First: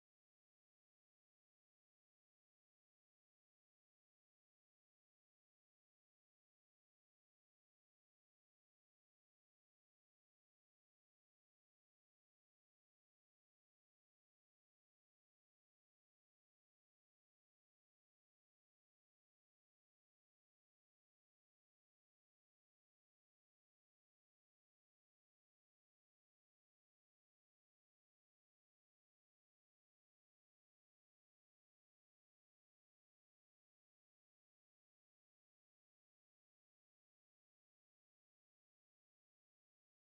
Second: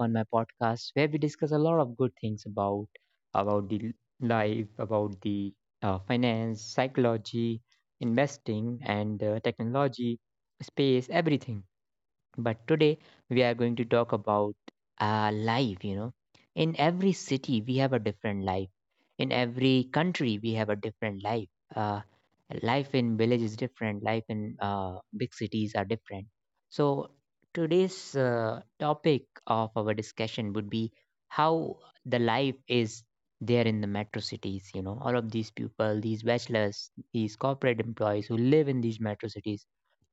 on my podcast where we discuss a lot of good things about the life, about the finance, psychology, investing, and technology, space, everything. But today we are going to talk about life, you know. In every city, we have a different life. In every country, we have a different life. Uh, Life in village is different, life in big cities are different. So, today's topic of our discussion would be how the life is there in the metro cities, you know, all of these people, these bachelors, these corporate employees who live in these metro cities,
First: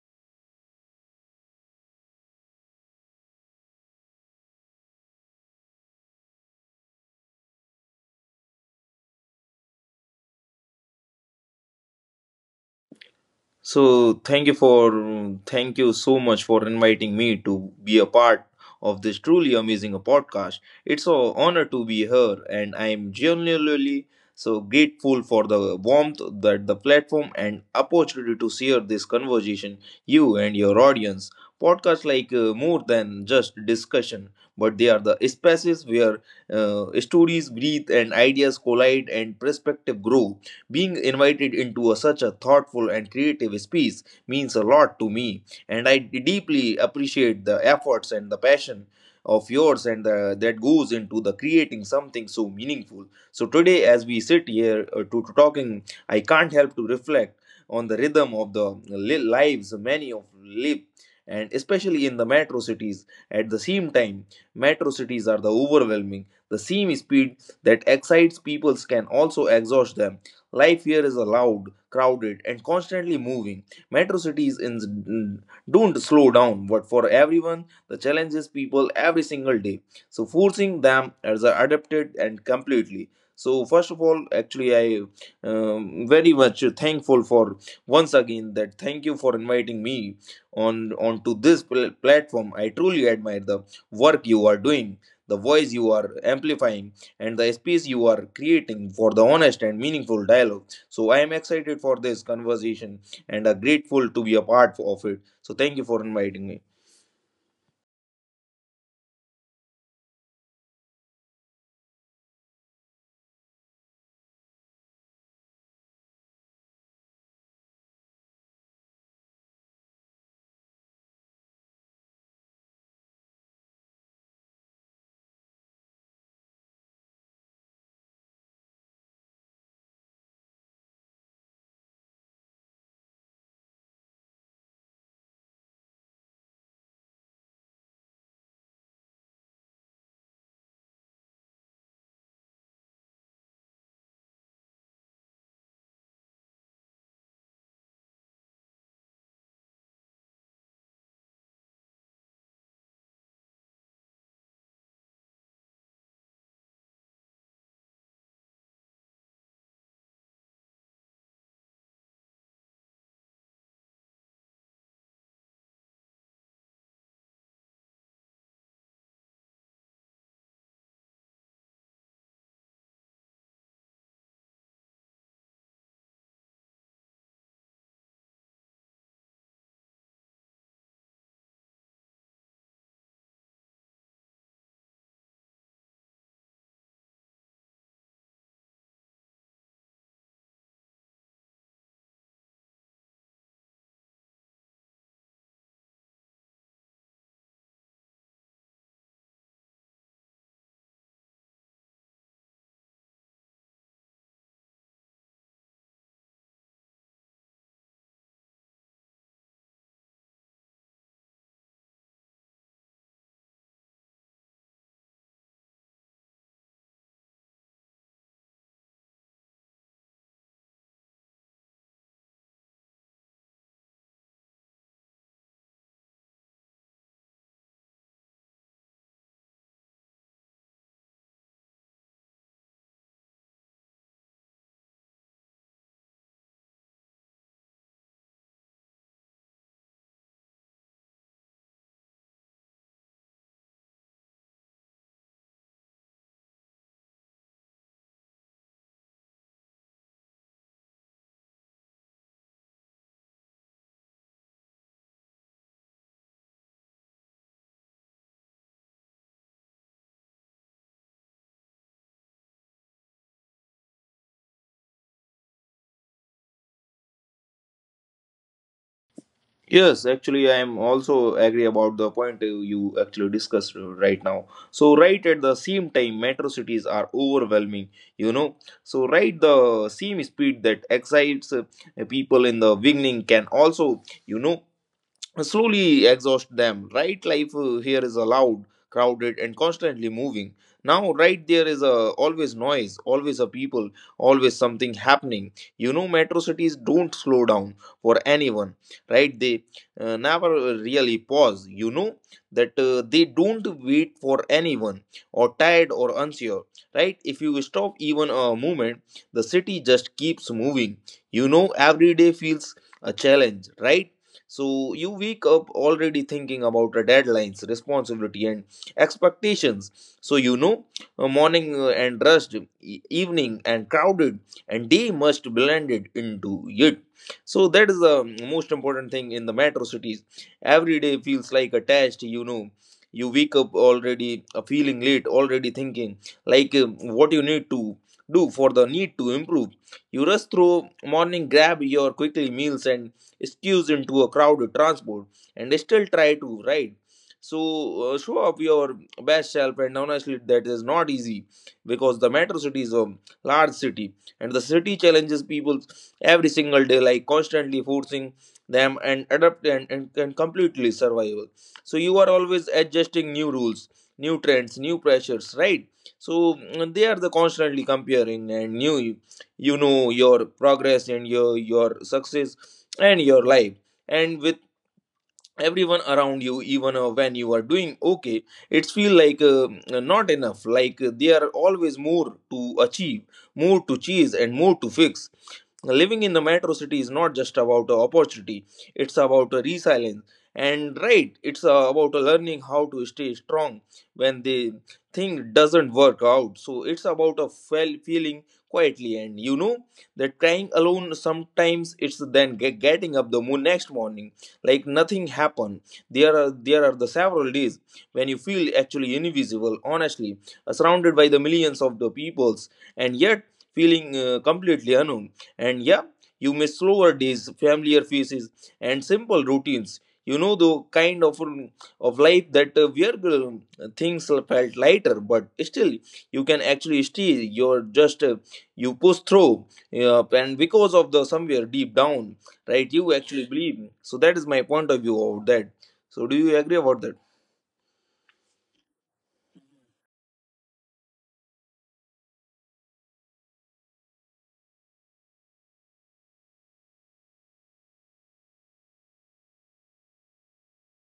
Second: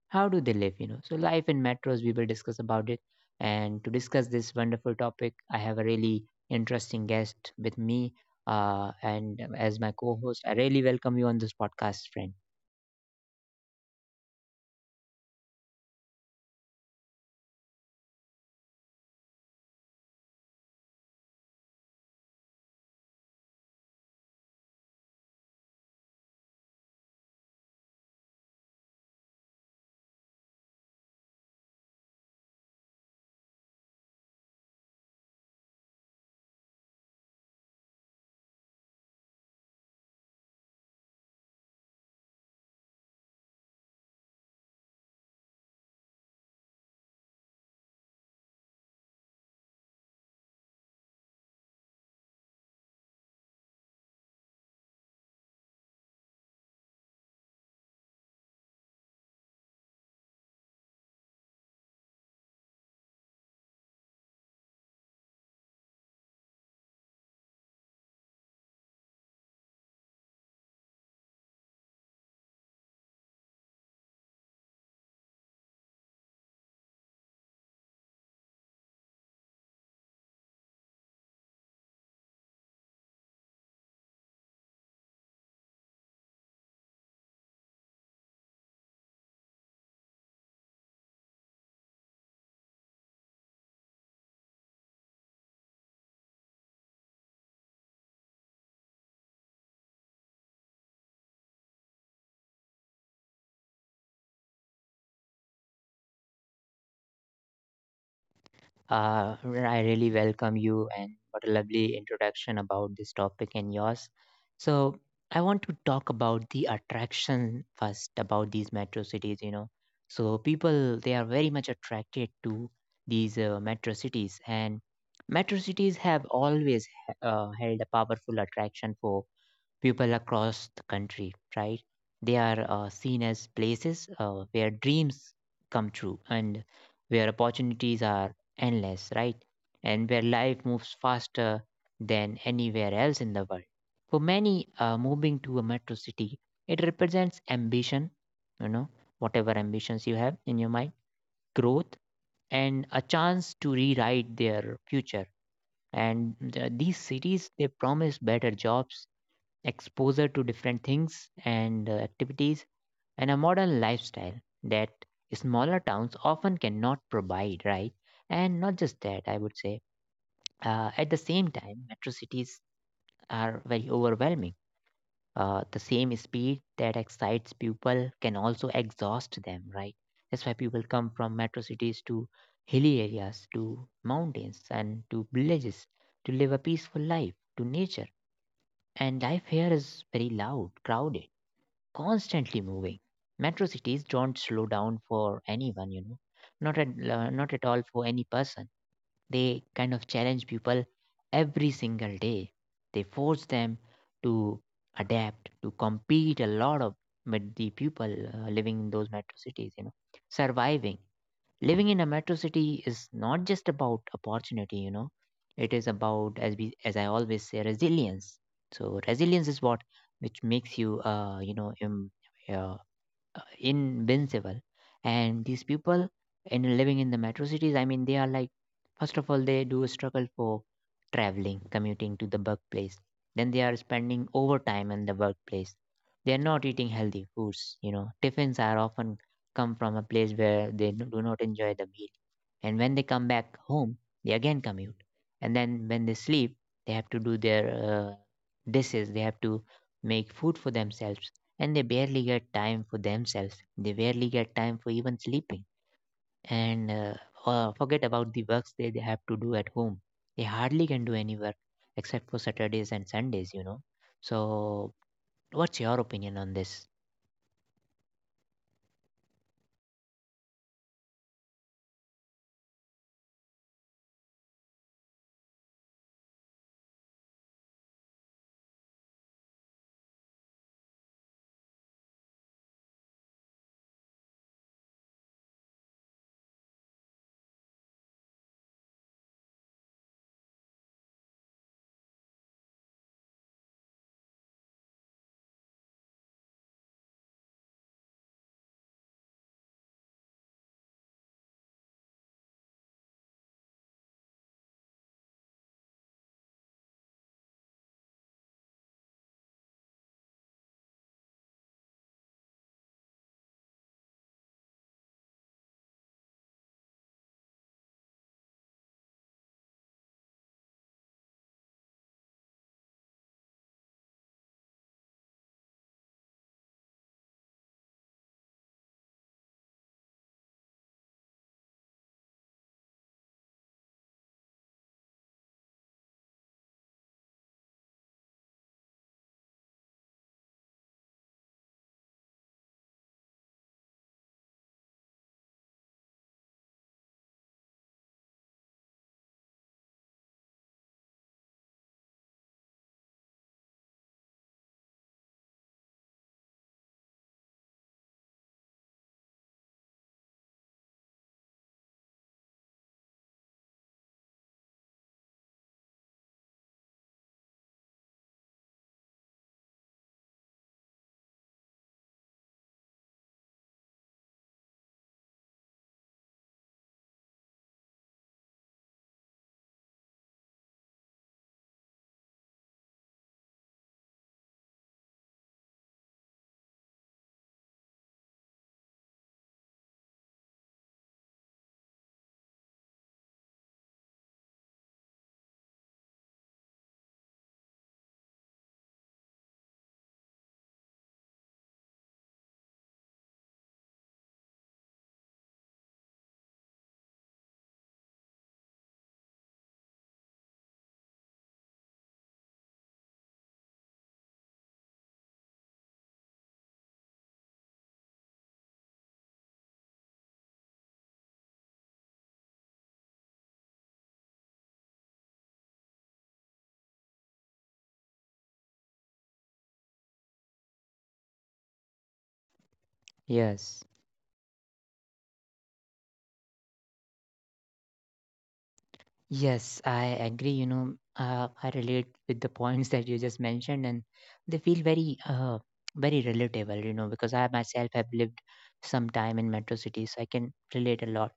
how do they live, you know? So life in metros we will discuss about it, and to discuss this wonderful topic I have a really interesting guest with me. And as my co-host, I really welcome you on this podcast, friend. So thank you for thank you so much for inviting me to be a part of this truly amazing podcast. It's an honor to be here, and I'm genuinely so grateful for the warmth that the platform and opportunity to share this conversation you and your audience. Podcasts like more than just discussion, but they are the spaces where stories breathe and ideas collide and perspective grow. Being invited into a, such a thoughtful and creative space means a lot to me, and I deeply appreciate the efforts and the passion of yours and the, that goes into the creating something so meaningful. So today, as we sit here to talking, I can't help to reflect on the rhythm of the lives many of live, and especially in the metro cities. At the same time, metro cities are the overwhelming. The same speed that excites people can also exhaust them. Life here is loud, crowded, and constantly moving. Metro cities in don't slow down, but for everyone, the challenge is people every single day. So forcing them as a adapted and completely. So first of all, actually, I very much thankful for once again that thank you for inviting me on onto this platform. I truly admire the work you are doing, the voice you are amplifying and the space you are creating for the honest and meaningful dialogue. So I am excited for this conversation and are grateful to be a part of it. So thank you for inviting me. I really welcome you, and what a lovely introduction about this topic and yours. So, I want to talk about the attraction first about these metro cities, you know. So, people they are very much attracted to these metro cities, and metro cities have always held a powerful attraction for people across the country, right? They are seen as places where dreams come true and where opportunities are endless, right? And where life moves faster than anywhere else in the world. For many, moving to a metro city, it represents ambition, you know, whatever ambitions you have in your mind, growth, and a chance to rewrite their future. And these cities, they promise better jobs, exposure to different things and activities, and a modern lifestyle that smaller towns often cannot provide, right? And not just that, I would say, at the same time, metro cities are very overwhelming. The same speed that excites people can also exhaust them, right? That's why people come from metro cities to hilly areas, to mountains, and to villages to live a peaceful life, to nature. And life here is very loud, crowded, constantly moving. Metro cities don't slow down for anyone, you know, not at all for any person. They kind of challenge people every single day. They force them to adapt, to compete a lot of with the people living in those metro cities, you know, surviving. Living in a metro city is not just about opportunity, you know, it is about, as we as I always say, resilience. So resilience is what which makes you you know invincible. And these people in living in the metro cities, I mean, they are like, first of all, they do struggle for traveling, commuting to the workplace, then they are spending overtime in the workplace, they are not eating healthy foods, you know, tiffins are often come from a place where they do not enjoy the meal. And when they come back home, they again commute. And then when they sleep, they have to do their dishes, they have to make food for themselves. And they barely get time for themselves. They barely get time for even sleeping. And Forget about the works they have to do at home. They hardly can do any work except for Saturdays and Sundays, you know. So, what's your opinion on this? Yes, actually, I am also agree about the point you actually discussed right now. So right at the same time, metro cities are overwhelming. You know, so right the same speed that excites people in the beginning can also, you know, slowly exhaust them, right? Life here is loud, crowded, and constantly moving now. Right, there is a always noise, always a people, always something happening. You know, metro cities don't slow down for anyone. Right, they never really pause. You know that they don't wait for anyone, or tired or unsure. Right, if you stop even a moment, the city just keeps moving. You know, every day feels a challenge, right? So you wake up already thinking about the deadlines, responsibility, and expectations. So you know, morning and rushed, evening and crowded, and day must blended into it. So that is the most important thing in the metro cities. Every day feels like a test. You know, you wake up already feeling late, already thinking like what you need to do for the need to improve. You rush through morning, grab your quickly meals and squeeze into a crowded transport and still try to ride. So show up your best self, and honestly, that is not easy because the metro city is a large city, and the city challenges people every single day, like constantly forcing them and adapt and completely survival. So you are always adjusting new rules, new trends, new pressures, right? So they are the constantly comparing and new, you know, your progress and your success and your life and with everyone around you even when you are doing okay, it's feel like not enough, like there are always more to achieve, more to chase and more to fix. Living in the metro city is not just about a opportunity, it's about a resilience. And right, it's about a learning how to stay strong when the thing doesn't work out. So it's about a feeling quietly and, you know, that crying alone sometimes it's then getting up the moon next morning like nothing happened. There are the several days when you feel actually invisible, honestly, surrounded by the millions of the peoples and yet feeling completely unknown. And yeah, you miss slower days, familiar faces, and simple routines. You know the kind of life that where things felt lighter, but still you can actually stay. You're just you push through, and because of the somewhere deep down, right? You actually Yes. believe. So that is my point of view of that. So do you agree about that? Yes, I agree. You know, I relate with the points that you just mentioned, and they feel very relatable. You know, because I myself have lived some time in metro cities, so I can relate a lot.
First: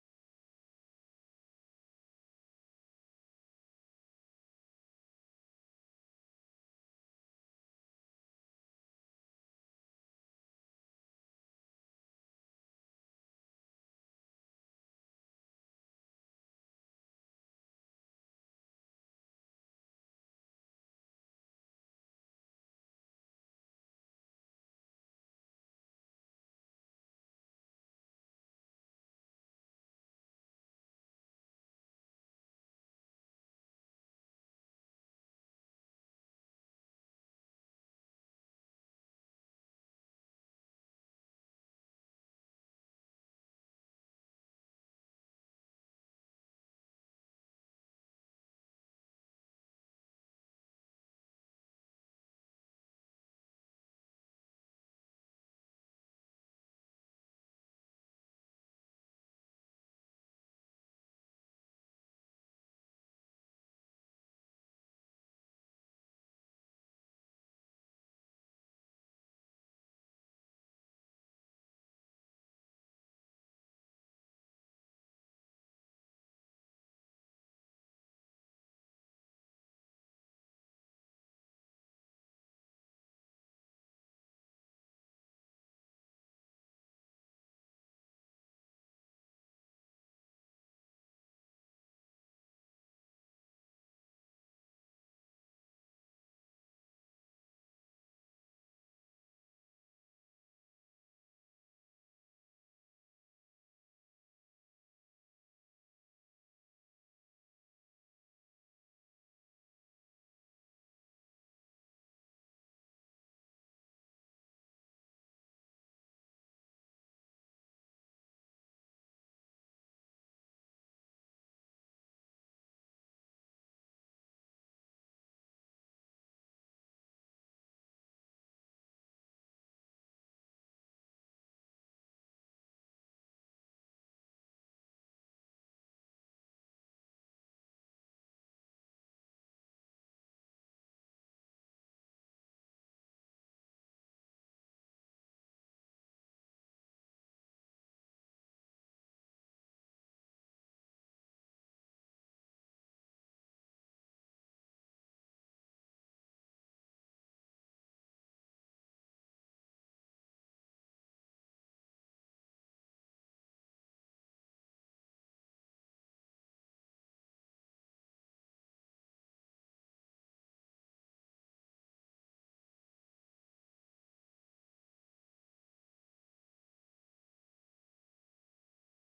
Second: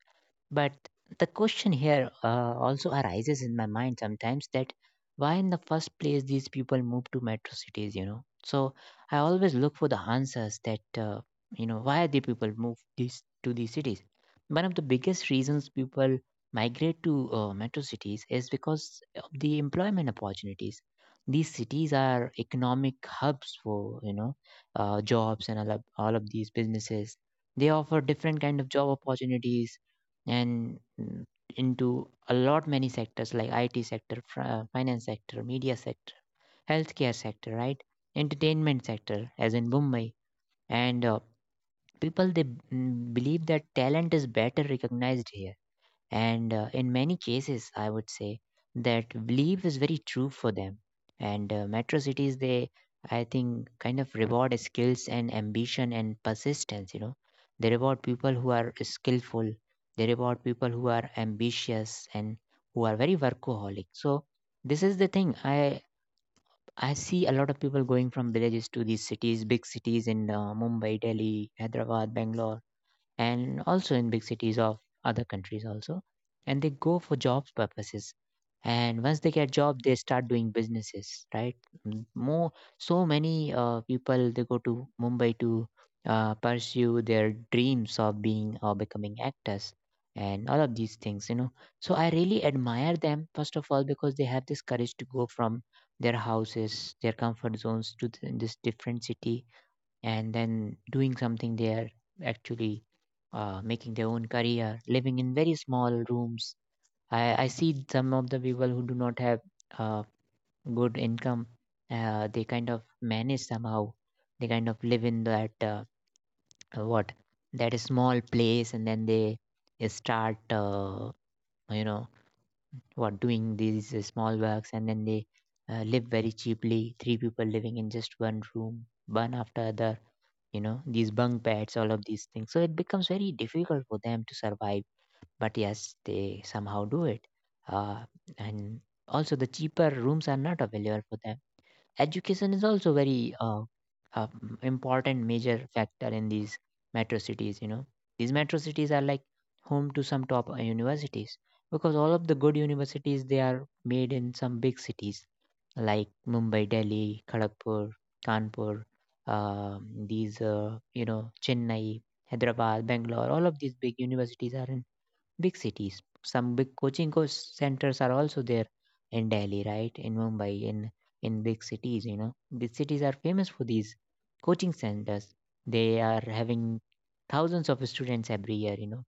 But the question here also arises in my mind sometimes that why in the first place these people move to metro cities, you know? So I always look for the answers that, you know, why the people move these to these cities. One of the biggest reasons people migrate to metro cities is because of the employment opportunities. These cities are economic hubs for, you know, jobs and all of these businesses. They offer different kind of job opportunities and into a lot many sectors like IT sector, finance sector, media sector, healthcare sector, right? Entertainment sector, as in Mumbai, and people they believe that talent is better recognized here, and in many cases, I would say that belief is very true for them. And metro cities, they, I think, kind of reward skills and ambition and persistence. You know, they reward people who are skillful, they reward people who are ambitious and who are very workaholic. So, this is the thing. I see a lot of people going from villages to these cities, big cities in Mumbai, Delhi, Hyderabad, Bangalore, and also in big cities of other countries also, and they go for jobs purposes, and once they get job they start doing businesses, right? More, so many people they go to Mumbai to pursue their dreams of being or becoming actors and all of these things, you know. So I really admire them first of all because they have this courage to go from their houses, their comfort zones, to this different city, and then doing something there, actually making their own career, living in very small rooms. I see some of the people who do not have uh, good income, they kind of manage somehow. They kind of live in that what that is small place, and then they start you know what doing these small works, and then they live very cheaply. Three people living in just one room, one after the, you know, these bunk beds, all of these things. So it becomes very difficult for them to survive, but yes, they somehow do it. uh, and also the cheaper rooms are not available for them. Education is also very important, major factor in these metro cities, you know. These metro cities are like home to some top universities, because all of the good universities they are made in some big cities like Mumbai, Delhi, Kharagpur, Kanpur, these Chennai, Hyderabad, Bangalore, all of these big universities are in big cities. Some big coaching centers are also there in Delhi, right? In Mumbai, in big cities, you know, big cities are famous for these coaching centers. They are having thousands of students every year, you know,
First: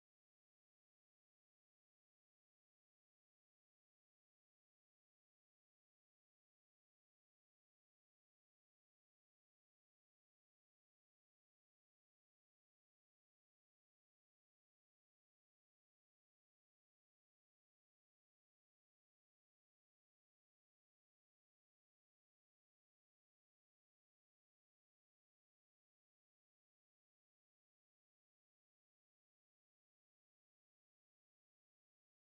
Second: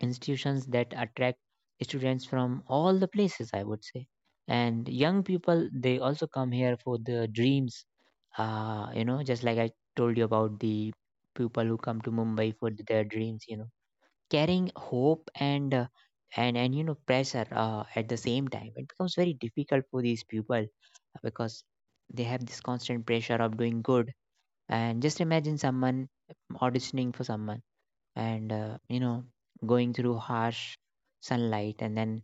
institutions that attract students from all the places, I would say. And young people, they also come here for the dreams. You know, just like I told you about the people who come to Mumbai for their dreams, you know, carrying hope and you know, pressure. At the same time it becomes very difficult for these people, because they have this constant pressure of doing good. And just imagine someone auditioning for someone, and, you know, going through harsh sunlight, and then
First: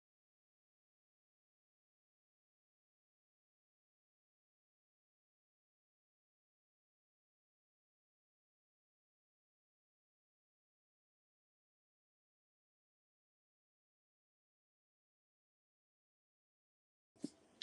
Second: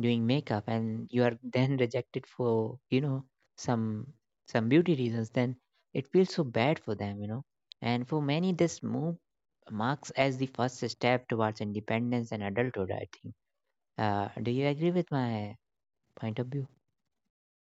doing makeup, and you are then rejected for, you know, some some beauty reasons, then it feels so bad for them, you know. And for many this move marks as the first step towards independence and adulthood, I think. Do you agree with my point of view?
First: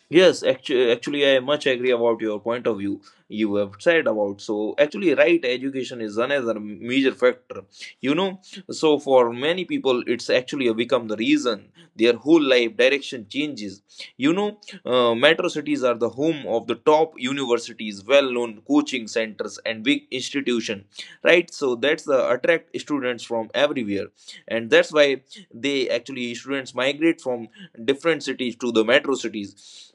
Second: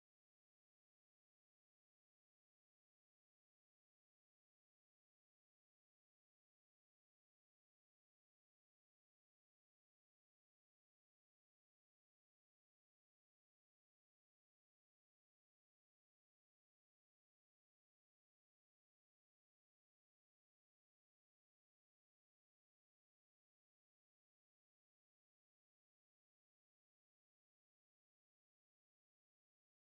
Yes, actually, I much agree about your point of view you have said about. So, actually, right, education is another major factor. You know, so for many people, it's actually become the reason their whole life direction changes. You know, metro cities are the home of the top universities, well-known coaching centers, and big institution, right? So that's the attract students from everywhere, and that's why they actually students migrate from different cities to the metro cities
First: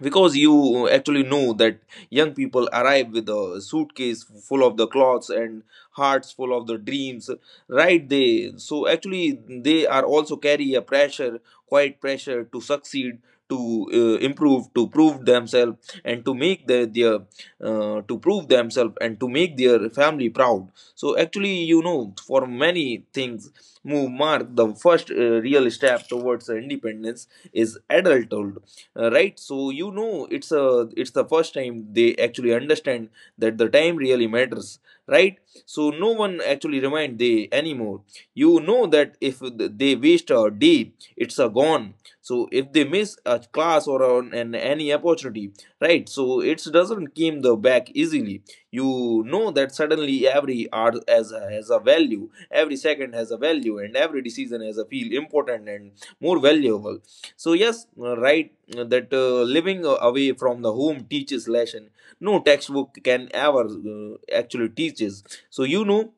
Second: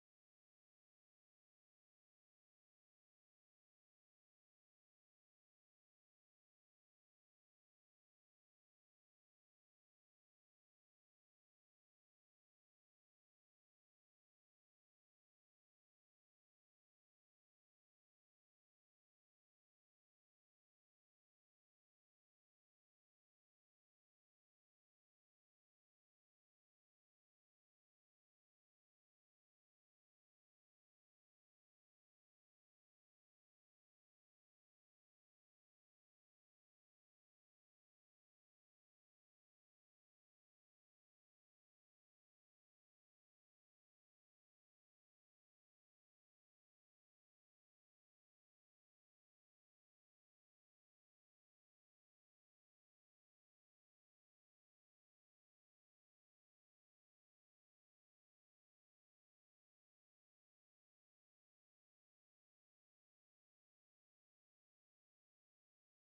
because you actually know that young people arrive with a suitcase full of the clothes and hearts full of the dreams. Right, they so actually they are also carry a pressure, quite pressure to succeed, to improve, to prove themselves and to make their to prove themselves and to make their family proud. So actually, you know, for many things, move mark the first real step towards independence is adulthood. Right, so you know it's a, it's the first time they actually understand that the time really matters, right? So no one actually remind they anymore. You know that if they waste a day, it's a gone. So if they miss a class or an any opportunity, right, so it doesn't came the back easily. You know that suddenly every hour has a value, every second has a value, and every decision has a feel important and more valuable. So yes, right, that living away from the home teaches lesson no textbook can ever actually teaches. So you know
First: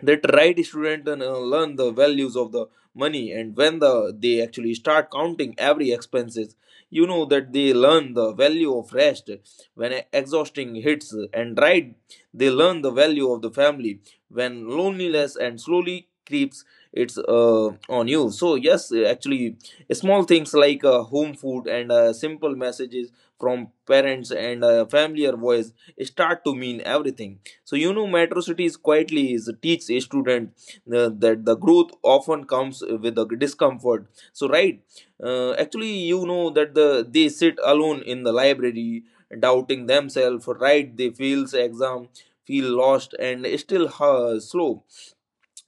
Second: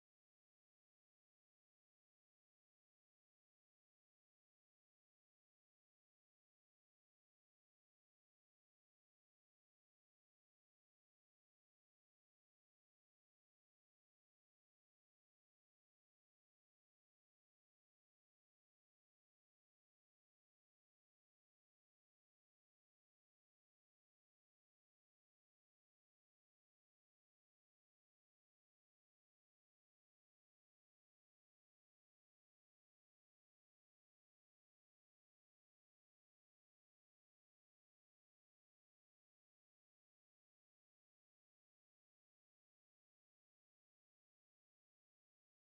that right, student learn the values of the money, and when the they actually start counting every expenses. You know that they learn the value of rest when exhausting hits. And right, they learn the value of the family when loneliness and slowly creeps it's on you. So yes actually, small things like home food and simple messages from parents and familiar voice start to mean everything. So you know, Metro Cities quietly is, teach a student that the growth often comes with the discomfort. So right, actually, you know that the they sit alone in the library, doubting themselves. Right, they fails exam, feel lost, and still slow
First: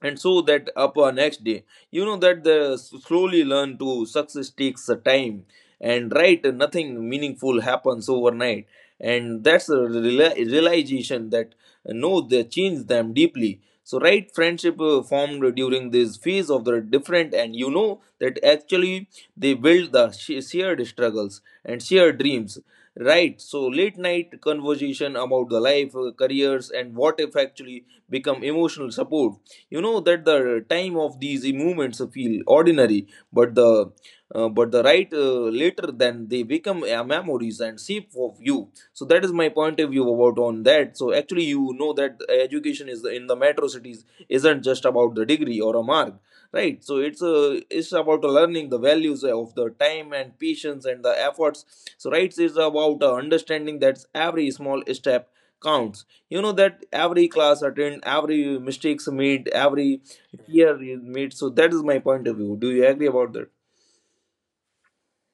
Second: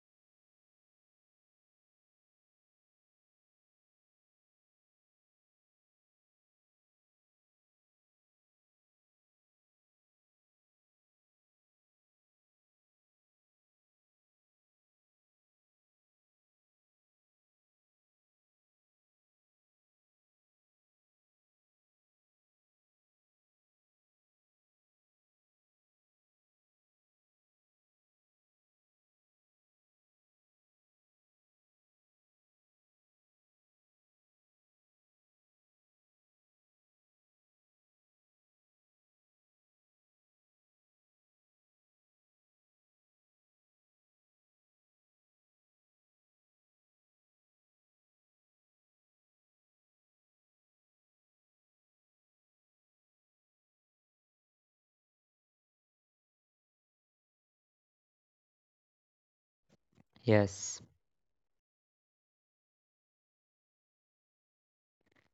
and so that upon next day. You know that they slowly learn to success takes a time, and right, nothing meaningful happens overnight. And that's a realization that no they change them deeply. So right, friendship formed during this phase of the different, and you know that actually they build the shared struggles and shared dreams. Right, so late night conversation about the life, careers and what if actually become emotional support. You know that the time of these movements feel ordinary, but the but the right later then they become memories and shape of you. So that is my point of view about on that. So actually, you know that education is in the metro cities isn't just about the degree or a mark, right? So it's a, it's about learning the values of the time and patience and the efforts. So rights is about understanding that every small step counts. You know that every class attend, every mistakes made, every year Yes. is made. So that is my point of view. Do you agree about that?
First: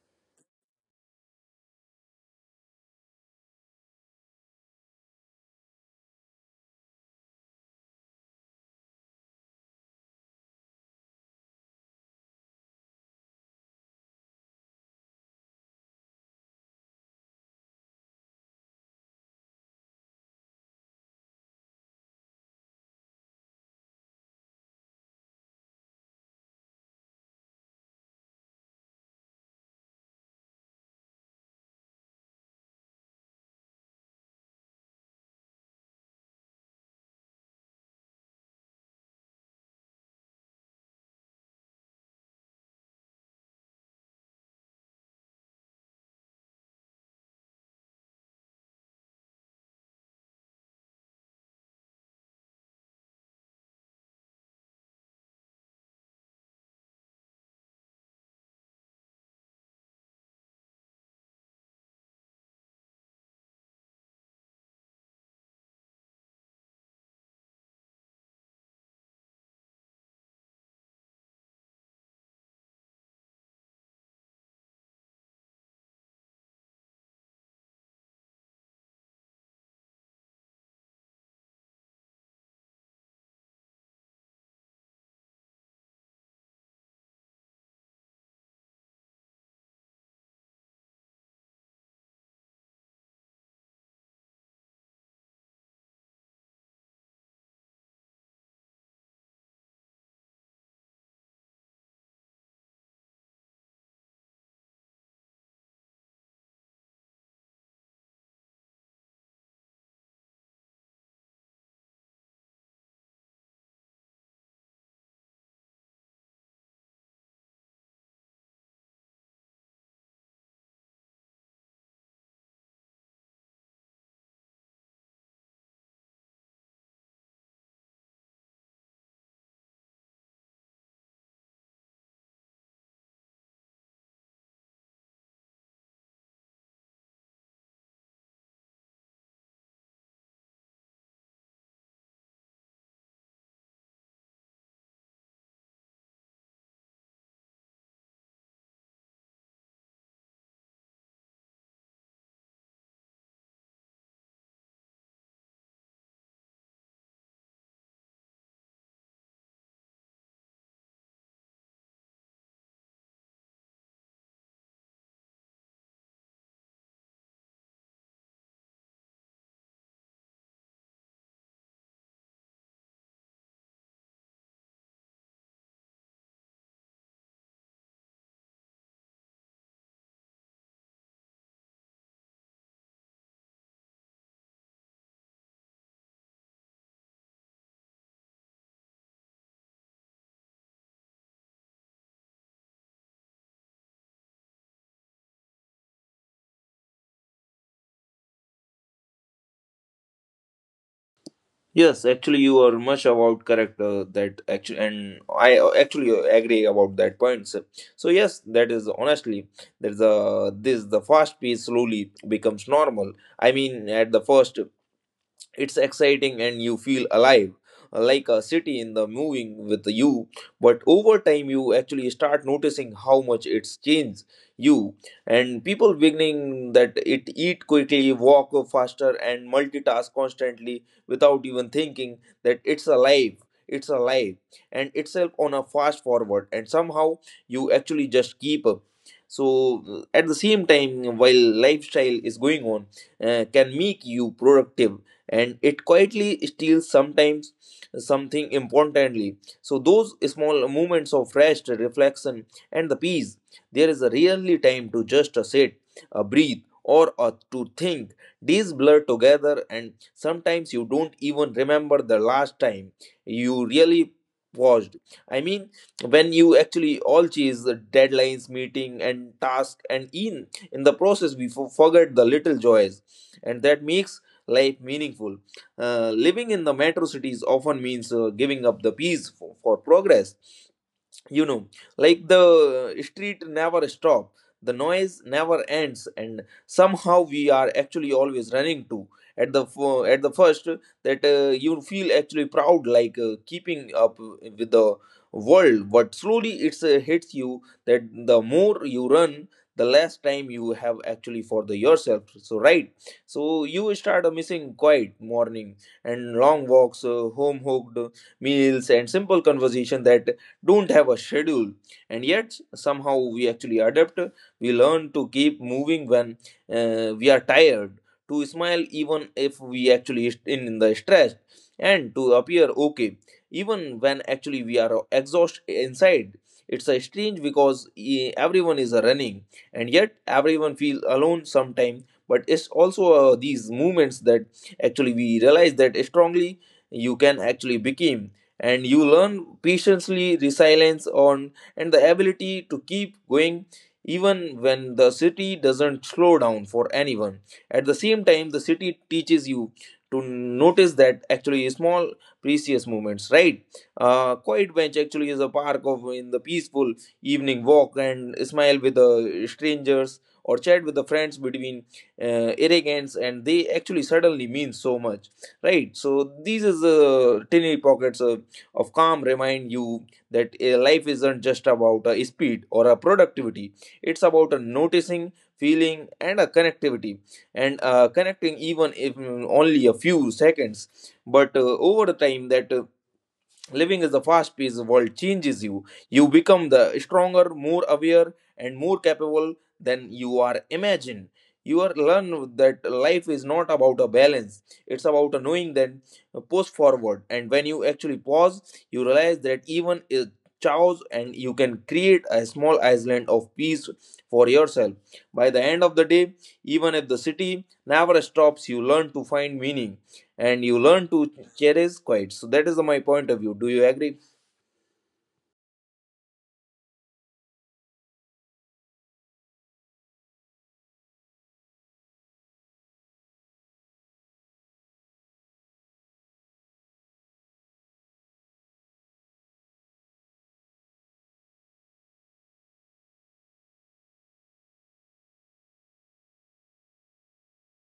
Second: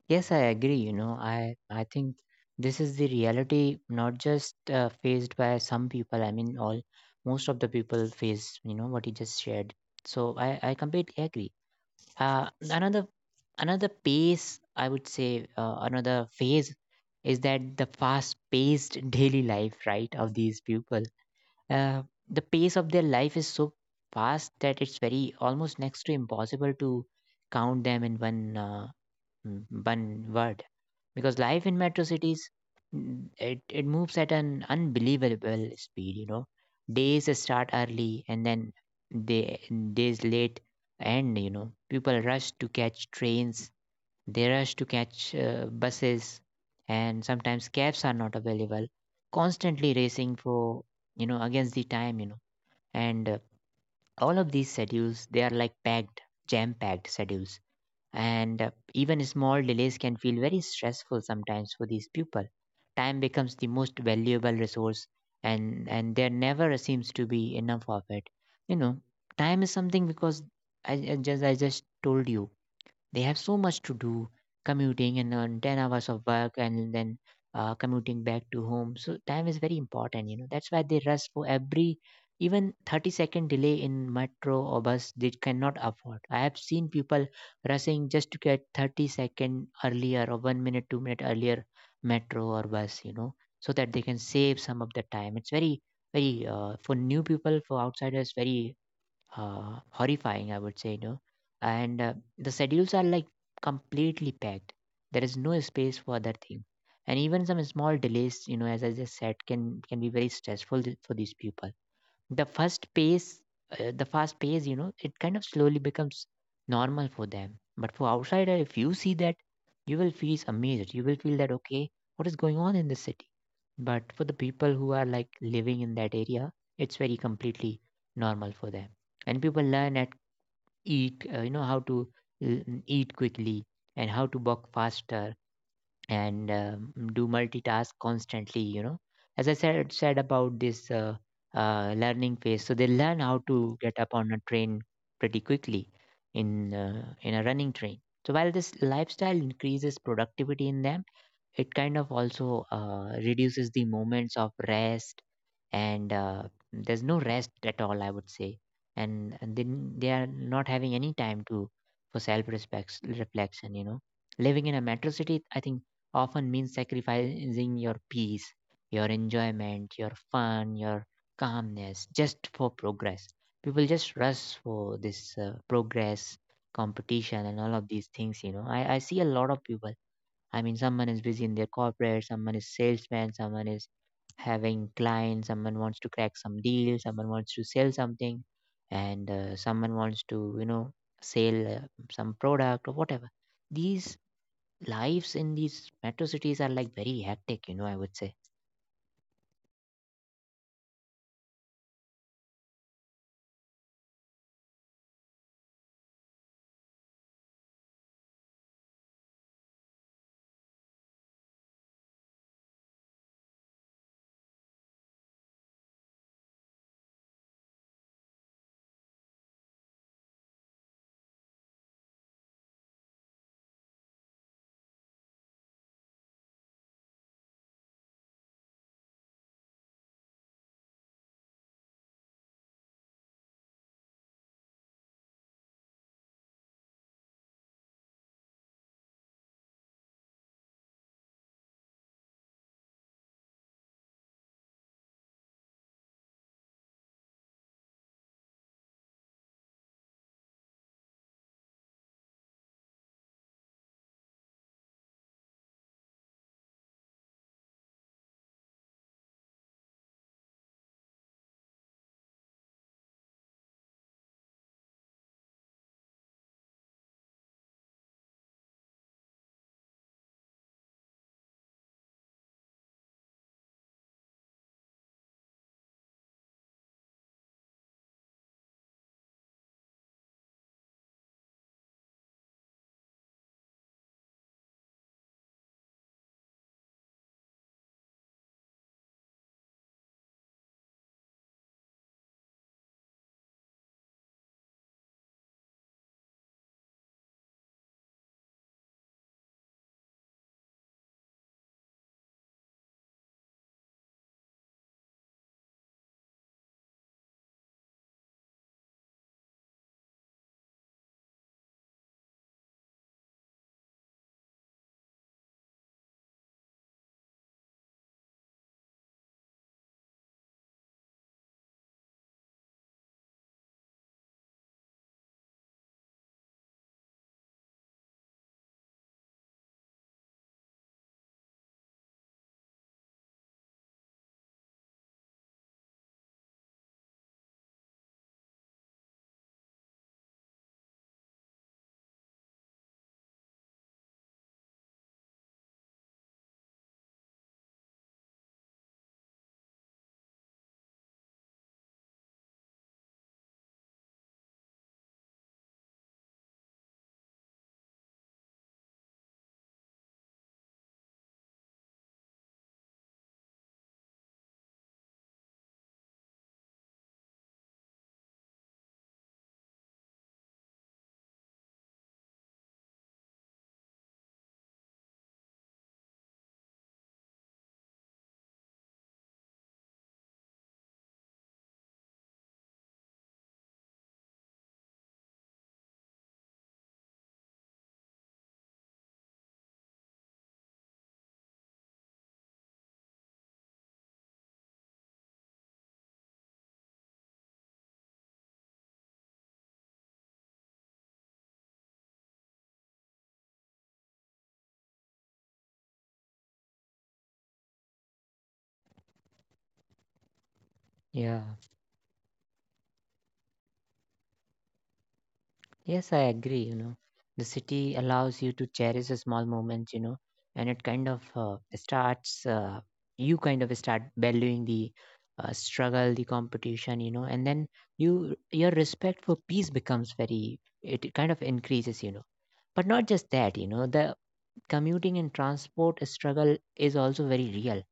Yes, I agree. You know, I think this is the reality not just faced by some people. I mean, all most of the people face. You know what he just shared. So I completely agree. Uh, another Another pace, I would say, another phase, is that the fast paced daily life, right, of these people. Uh, the pace of their life is so fast that it's very almost next to impossible to count them in one mm, one word, because life in metro cities, it moves at an unbelievable speed, you know. Days start early and then they days late end, you know. People rush to catch trains, they rush to catch buses, and sometimes cabs are not available, constantly racing for, you know, against the time, you know. And all of these schedules they are like packed, jam packed schedules. And even small delays can feel very stressful sometimes for these people. Time becomes the most valuable resource, and there never seems to be enough of it, you know. Time is something because I just told you, they have so much to do, commuting and earn 10 hours of work, and then commuting back to home. So time is very important, you know. That's why they rush for every even 30-second delay in metro or bus they cannot afford. I have seen people rushing just to get 30-second earlier or 1 minute 2-minute earlier metro or bus, you know, so that they can save some of the time. It's very very for new people for outsiders very horrifying, I would say. And the schedules are like completely packed. There is no space for other thing, and even some small delays, as I just said, can be very stressful for these people. The first pace uh, the fast pace it kind of slowly becomes normal for them, but for outsider, if you see that, you will feel amazed. You will feel that, okay, what is going on in this city? But for the people who are like living in that area, it's very completely normal for them. And people learn at eat how to eat quickly, and how to walk faster, and do multitask constantly. As I said about this learning phase, so they learn how to get up on a train pretty quickly, in a running train. So while this lifestyle increases productivity in them, it kind of also reduces the moments of rest, and there's no rest at all, I would say. And then they are not having any time to for self respect reflection. Living in a metro city, I think, often means sacrificing your peace, your enjoyment, your fun, your calmness, just for progress. People just rush for this progress, competition, and all of these things. I see a lot of people. I mean, someone is busy in their corporate, someone is salesman, someone is having clients, someone wants to crack some deal, someone wants to sell something, and someone wants to, sell some product or whatever. These lives in these metro cities are like very hectic, I would say. Yes, actually, you are much about correct that actually, and I actually agree about that point, sir. So yes, that is honestly, there's a this the fast pace slowly becomes normal. I mean, at the first it's exciting and you feel alive, like a city in the moving with you. But over time you actually start noticing how much it's changed you, and people beginning that it eat quickly, walk faster, and multitask constantly without even thinking that it's alive and itself on a fast forward, and somehow you actually just keep up. So at the same time while lifestyle is going on, can make you productive, and it quietly steals sometimes something importantly. So those small moments of rest, reflection, and the peace, there is rarely time to just sit, breathe, or to think. Days blur together, and sometimes you don't even remember the last time you really paused. I mean, when you actually all chase the deadlines, meeting, and task, and in the process we forget the little joys, and that makes life meaningful. Living in the metro cities often means giving up the peace for progress. you know like the street never stop. The noise never ends, and somehow we are actually always running to at the first. That you feel actually proud, like keeping up with the world, but slowly it's hits you that the more you run, the less time you have actually for the yourself. So right, so you start missing quiet morning and long walks, home hooked meals and simple conversation that don't have a schedule. And yet somehow we actually adapt. We learn to keep moving when we are tired, to smile even if we actually is in the stress, and to appear okay even when actually we are exhausted inside. It's a strange because everyone is running, and yet everyone feels alone sometime. But it's also these movements that actually we realize that strongly you can actually become, and you learn patiently resilience on, and the ability to keep going even when the city doesn't slow down for anyone. At the same time, the city teaches you to notice that actually small precious moments, right? Quiet bench actually is a park of in the peaceful evening walk, and smile with the strangers or chat with the friends between arrogance, and they actually suddenly mean so much, right? So these is the tiny pockets of calm remind you that life isn't just about a speed or a productivity. It's about a noticing, feeling, and a connectivity, and connecting even if only a few seconds. But over the time, that living in the fast paced world changes you. You become the stronger, more aware, and more capable than you are imagined. You are learn that life is not about a balance. It's about a knowing that push forward. And when you actually pause, you realize that even a chaos, and you can create a small island of peace for yourself. By the end of the day, even if the city never stops, you learn to find meaning, and you learn to Yeah, cherish quiet. So that is my point of view. Do you agree? yes, I agree. The city allows you to cherish the small moments, and it kind of starts, you kind of start valuing the struggle, the competition, and then your respect for peace becomes very, it kind of increases. But not just that, the commuting and transport struggle is also very real,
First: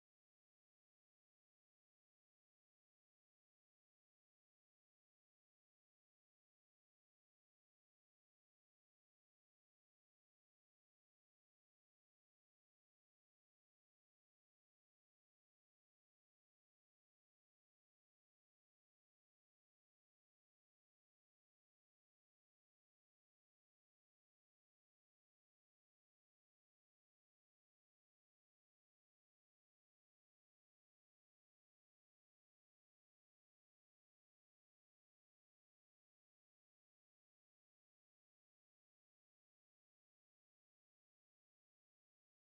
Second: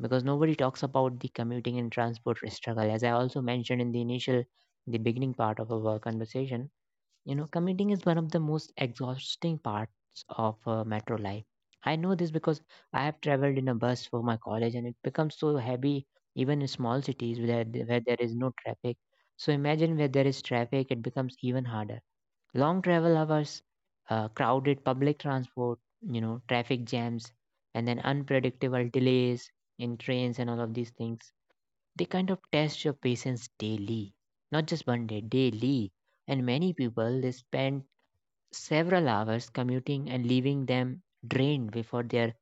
because nobody talks about the commuting and transport struggle. As I also mentioned in the beginning part of our conversation, commuting is one of the most exhausting parts of metro life. I know this because I have traveled in a bus for my college and it becomes so heavy, even in small cities where there is no traffic. So imagine, where there is traffic, it becomes even harder. Long travel hours, crowded public transport, traffic jams, and then unpredictable delays in trains and all of these things. They kind of test your patience daily, not just one day, daily, and many people they spend several hours commuting and leaving them drained before their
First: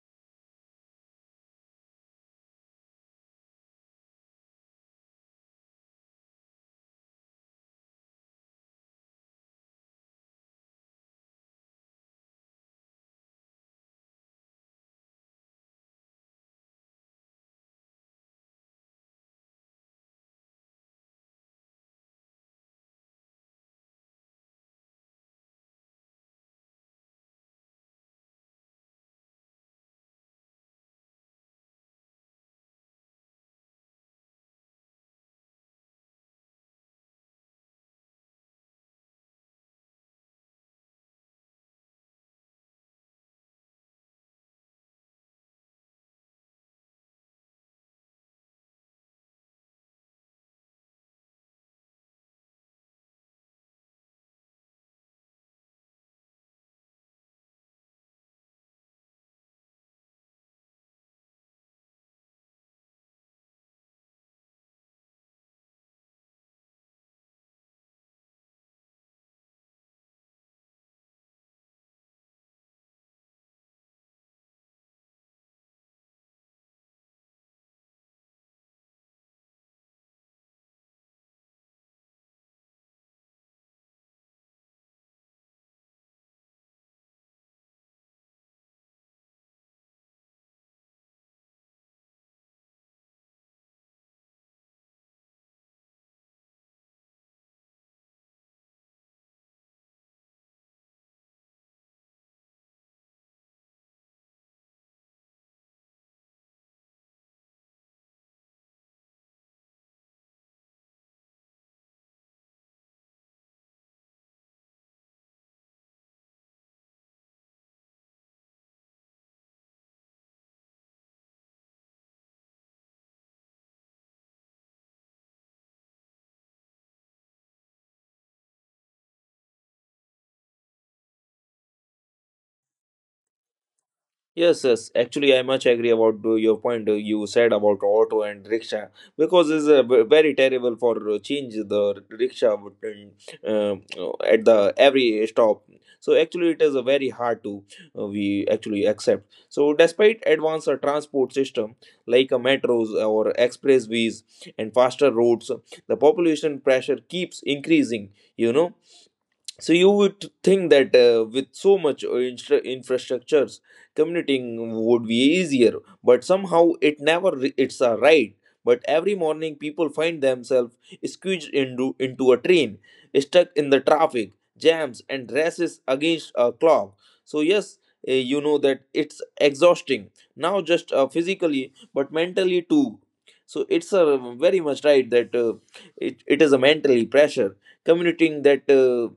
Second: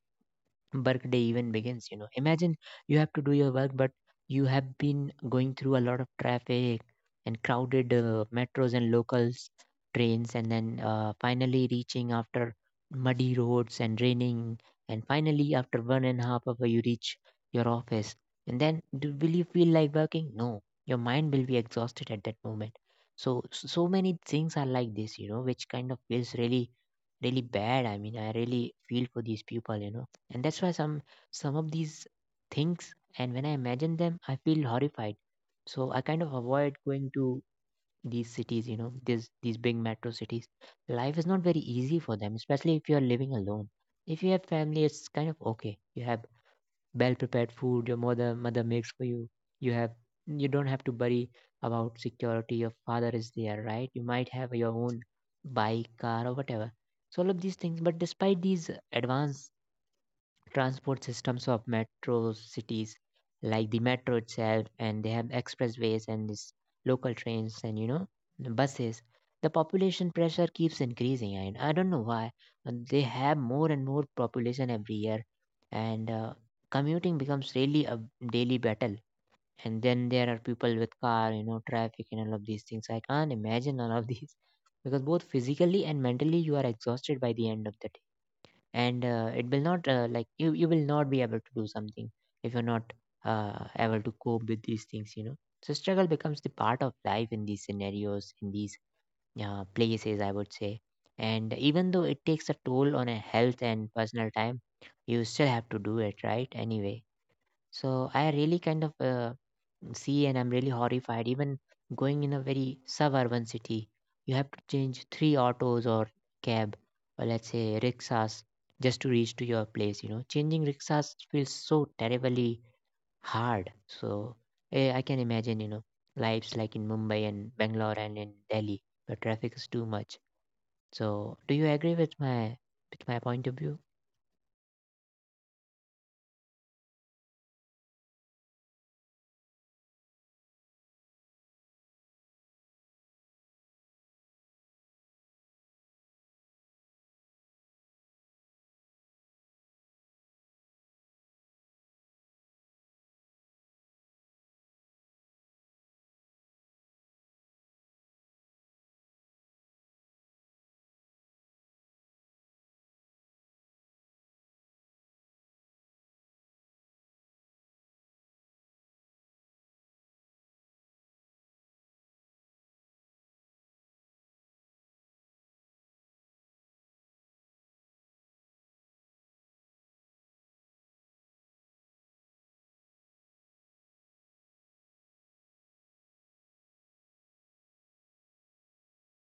workday even begins. Imagine, you have to do your work, but you have been going through a lot of traffic, and crowded metros and locals trains, and then finally reaching after muddy roads and raining, and finally after 1.5 hour you reach your office. And then, will you feel like working? No, your mind will be exhausted at that moment. So many things are like this, which kind of feels really really bad. I mean, I really feel for these people. And that's why some of these things, and when I imagine them, I feel horrified. So I kind of avoid going to these cities, these big metro cities. Life is not very easy for them, especially if you are living alone. If you have family, it's kind of okay, you have well prepared food, your mother makes for you, you have you don't have to worry about security, your father is there, right, you might have your own bike, car, or whatever. So all of these things, but despite these advanced transport systems of metro cities, like the metro itself, and they have expressways and these local trains, and the buses, the population pressure keeps increasing, and I don't know why. And they have more and more population every year, and commuting becomes really a daily battle. And then there are people with car, traffic and all of these things, I can't imagine all of these because both physically and mentally you are exhausted by the end of the day. And it will not like, you will not be able to do something if you're not able to cope with these things. So struggle becomes the part of life in these scenarios, in these places, I would say. And even though it takes a toll on a health and personal time, you still have to do it, right, anyway. So I really kind of see, and I'm really horrified. Even going in a very suburban city, you have to change three autos, or cab, or let's say rickshaws, just to reach to your place. Changing rickshaws feels so terribly hard. So I can imagine, lives like in Mumbai and Bangalore and in Delhi, where traffic is too much. So do you agree with my point of view? Yes, yes. Actually, I much agree about your point, you said about auto and rickshaw, because it's very terrible for change the rickshaw button, uh, at the every stop. So actually, it is very hard to we actually accept. So despite advanced transport system like a metros or expressways and faster roads, the population pressure keeps increasing. You know So you would think that with so much infrastructures, commuting would be easier, but somehow it never it's a ride. But every morning, people find themselves squeezed into a train, stuck in the traffic, jams, and races against a clock. So yes, you know that it's exhausting. Now just physically, but mentally too. So it's a very much right that it is a mentally pressure commuting that. Uh,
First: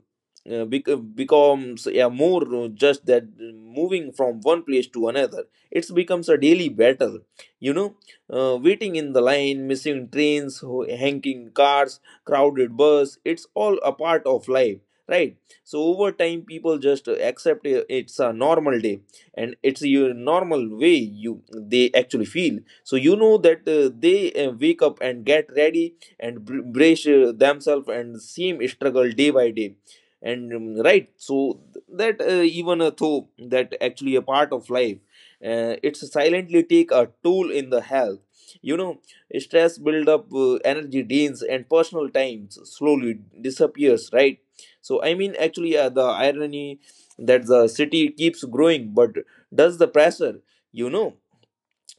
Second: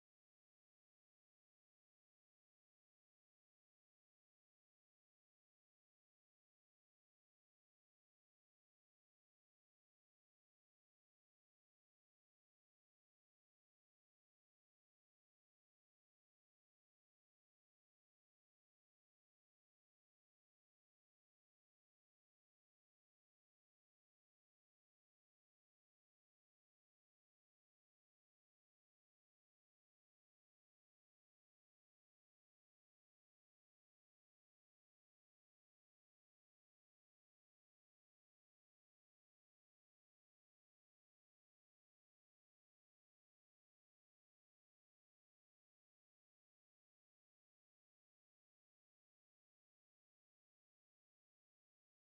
uh, bec- uh, becomes a more just that moving from one place to another, it becomes a daily battle. you know Waiting in the line, missing trains, hanging cars, crowded bus, it's all a part of life, right? So over time people just accept it's a normal day, and it's your normal way, you they actually feel. So you know that they wake up and get ready, and brace themselves and same struggle day by day. And right, so that even though that actually a part of life, it's silently take a toll in the health. you know Stress build up, energy drains, and personal times slowly disappears, right? So I mean actually the irony that the city keeps growing, but does the pressure. you know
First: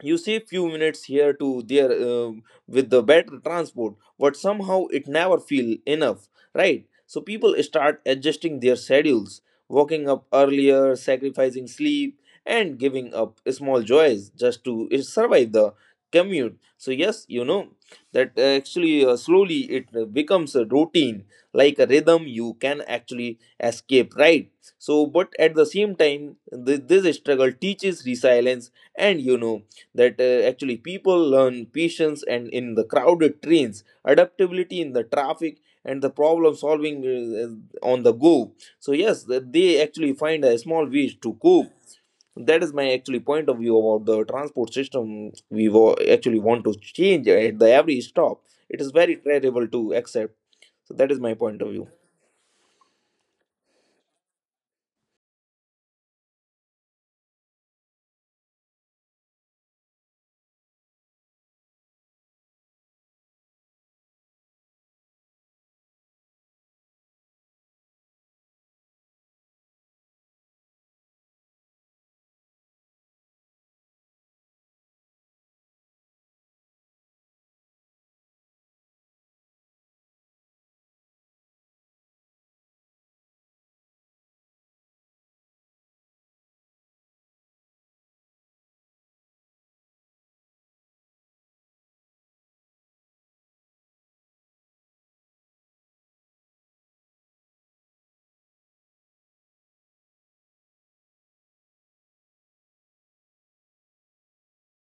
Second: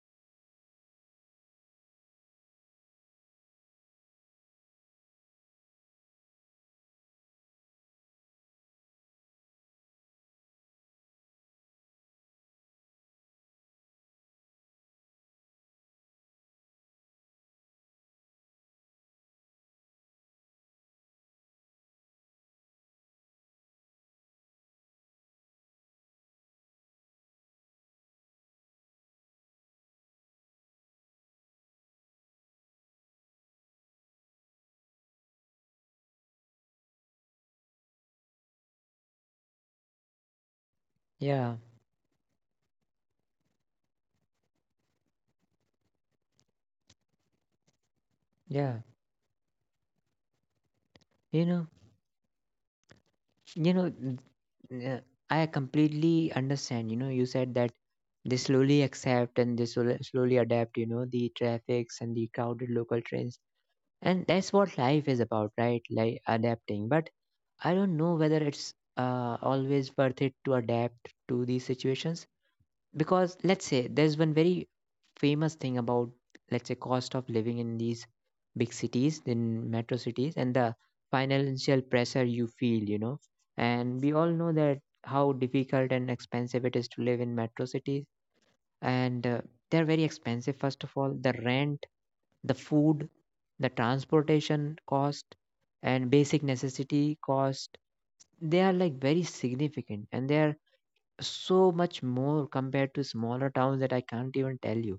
you save few minutes here to there with the better transport, but somehow it never feel enough, right? So people start adjusting their schedules, waking up earlier, sacrificing sleep, and giving up small joys just to survive the commute. So yes, you know that actually slowly it becomes a routine, like a rhythm you can actually escape, right? So, but at the same time, this struggle teaches resilience. And you know that actually people learn patience, and in the crowded trains adaptability in the traffic, and the problem solving on the go. So yes, that they actually find a small ways to Yeah, cope. That is my actually point of view about the transport system. We actually want to change at the every stop. It yeah. is very terrible to accept. So that is my you point know. of view. You know, n- uh, I completely understand. You said that they slowly accept and they slowly adapt, the traffics and the crowded local trains. And that's what life is about, right? Like adapting. But I don't know whether it's always worth it to adapt to these situations, because let's say there's one very famous thing about, let's say, cost of living in these big cities, in metro cities, and the financial pressure you feel. And we all know that how difficult and expensive it is to live in metro cities, and they're very expensive. First of all, the rent, the food, the transportation cost and basic necessity cost, they are like very significant, and they are so much more compared to smaller towns that I can't even tell you.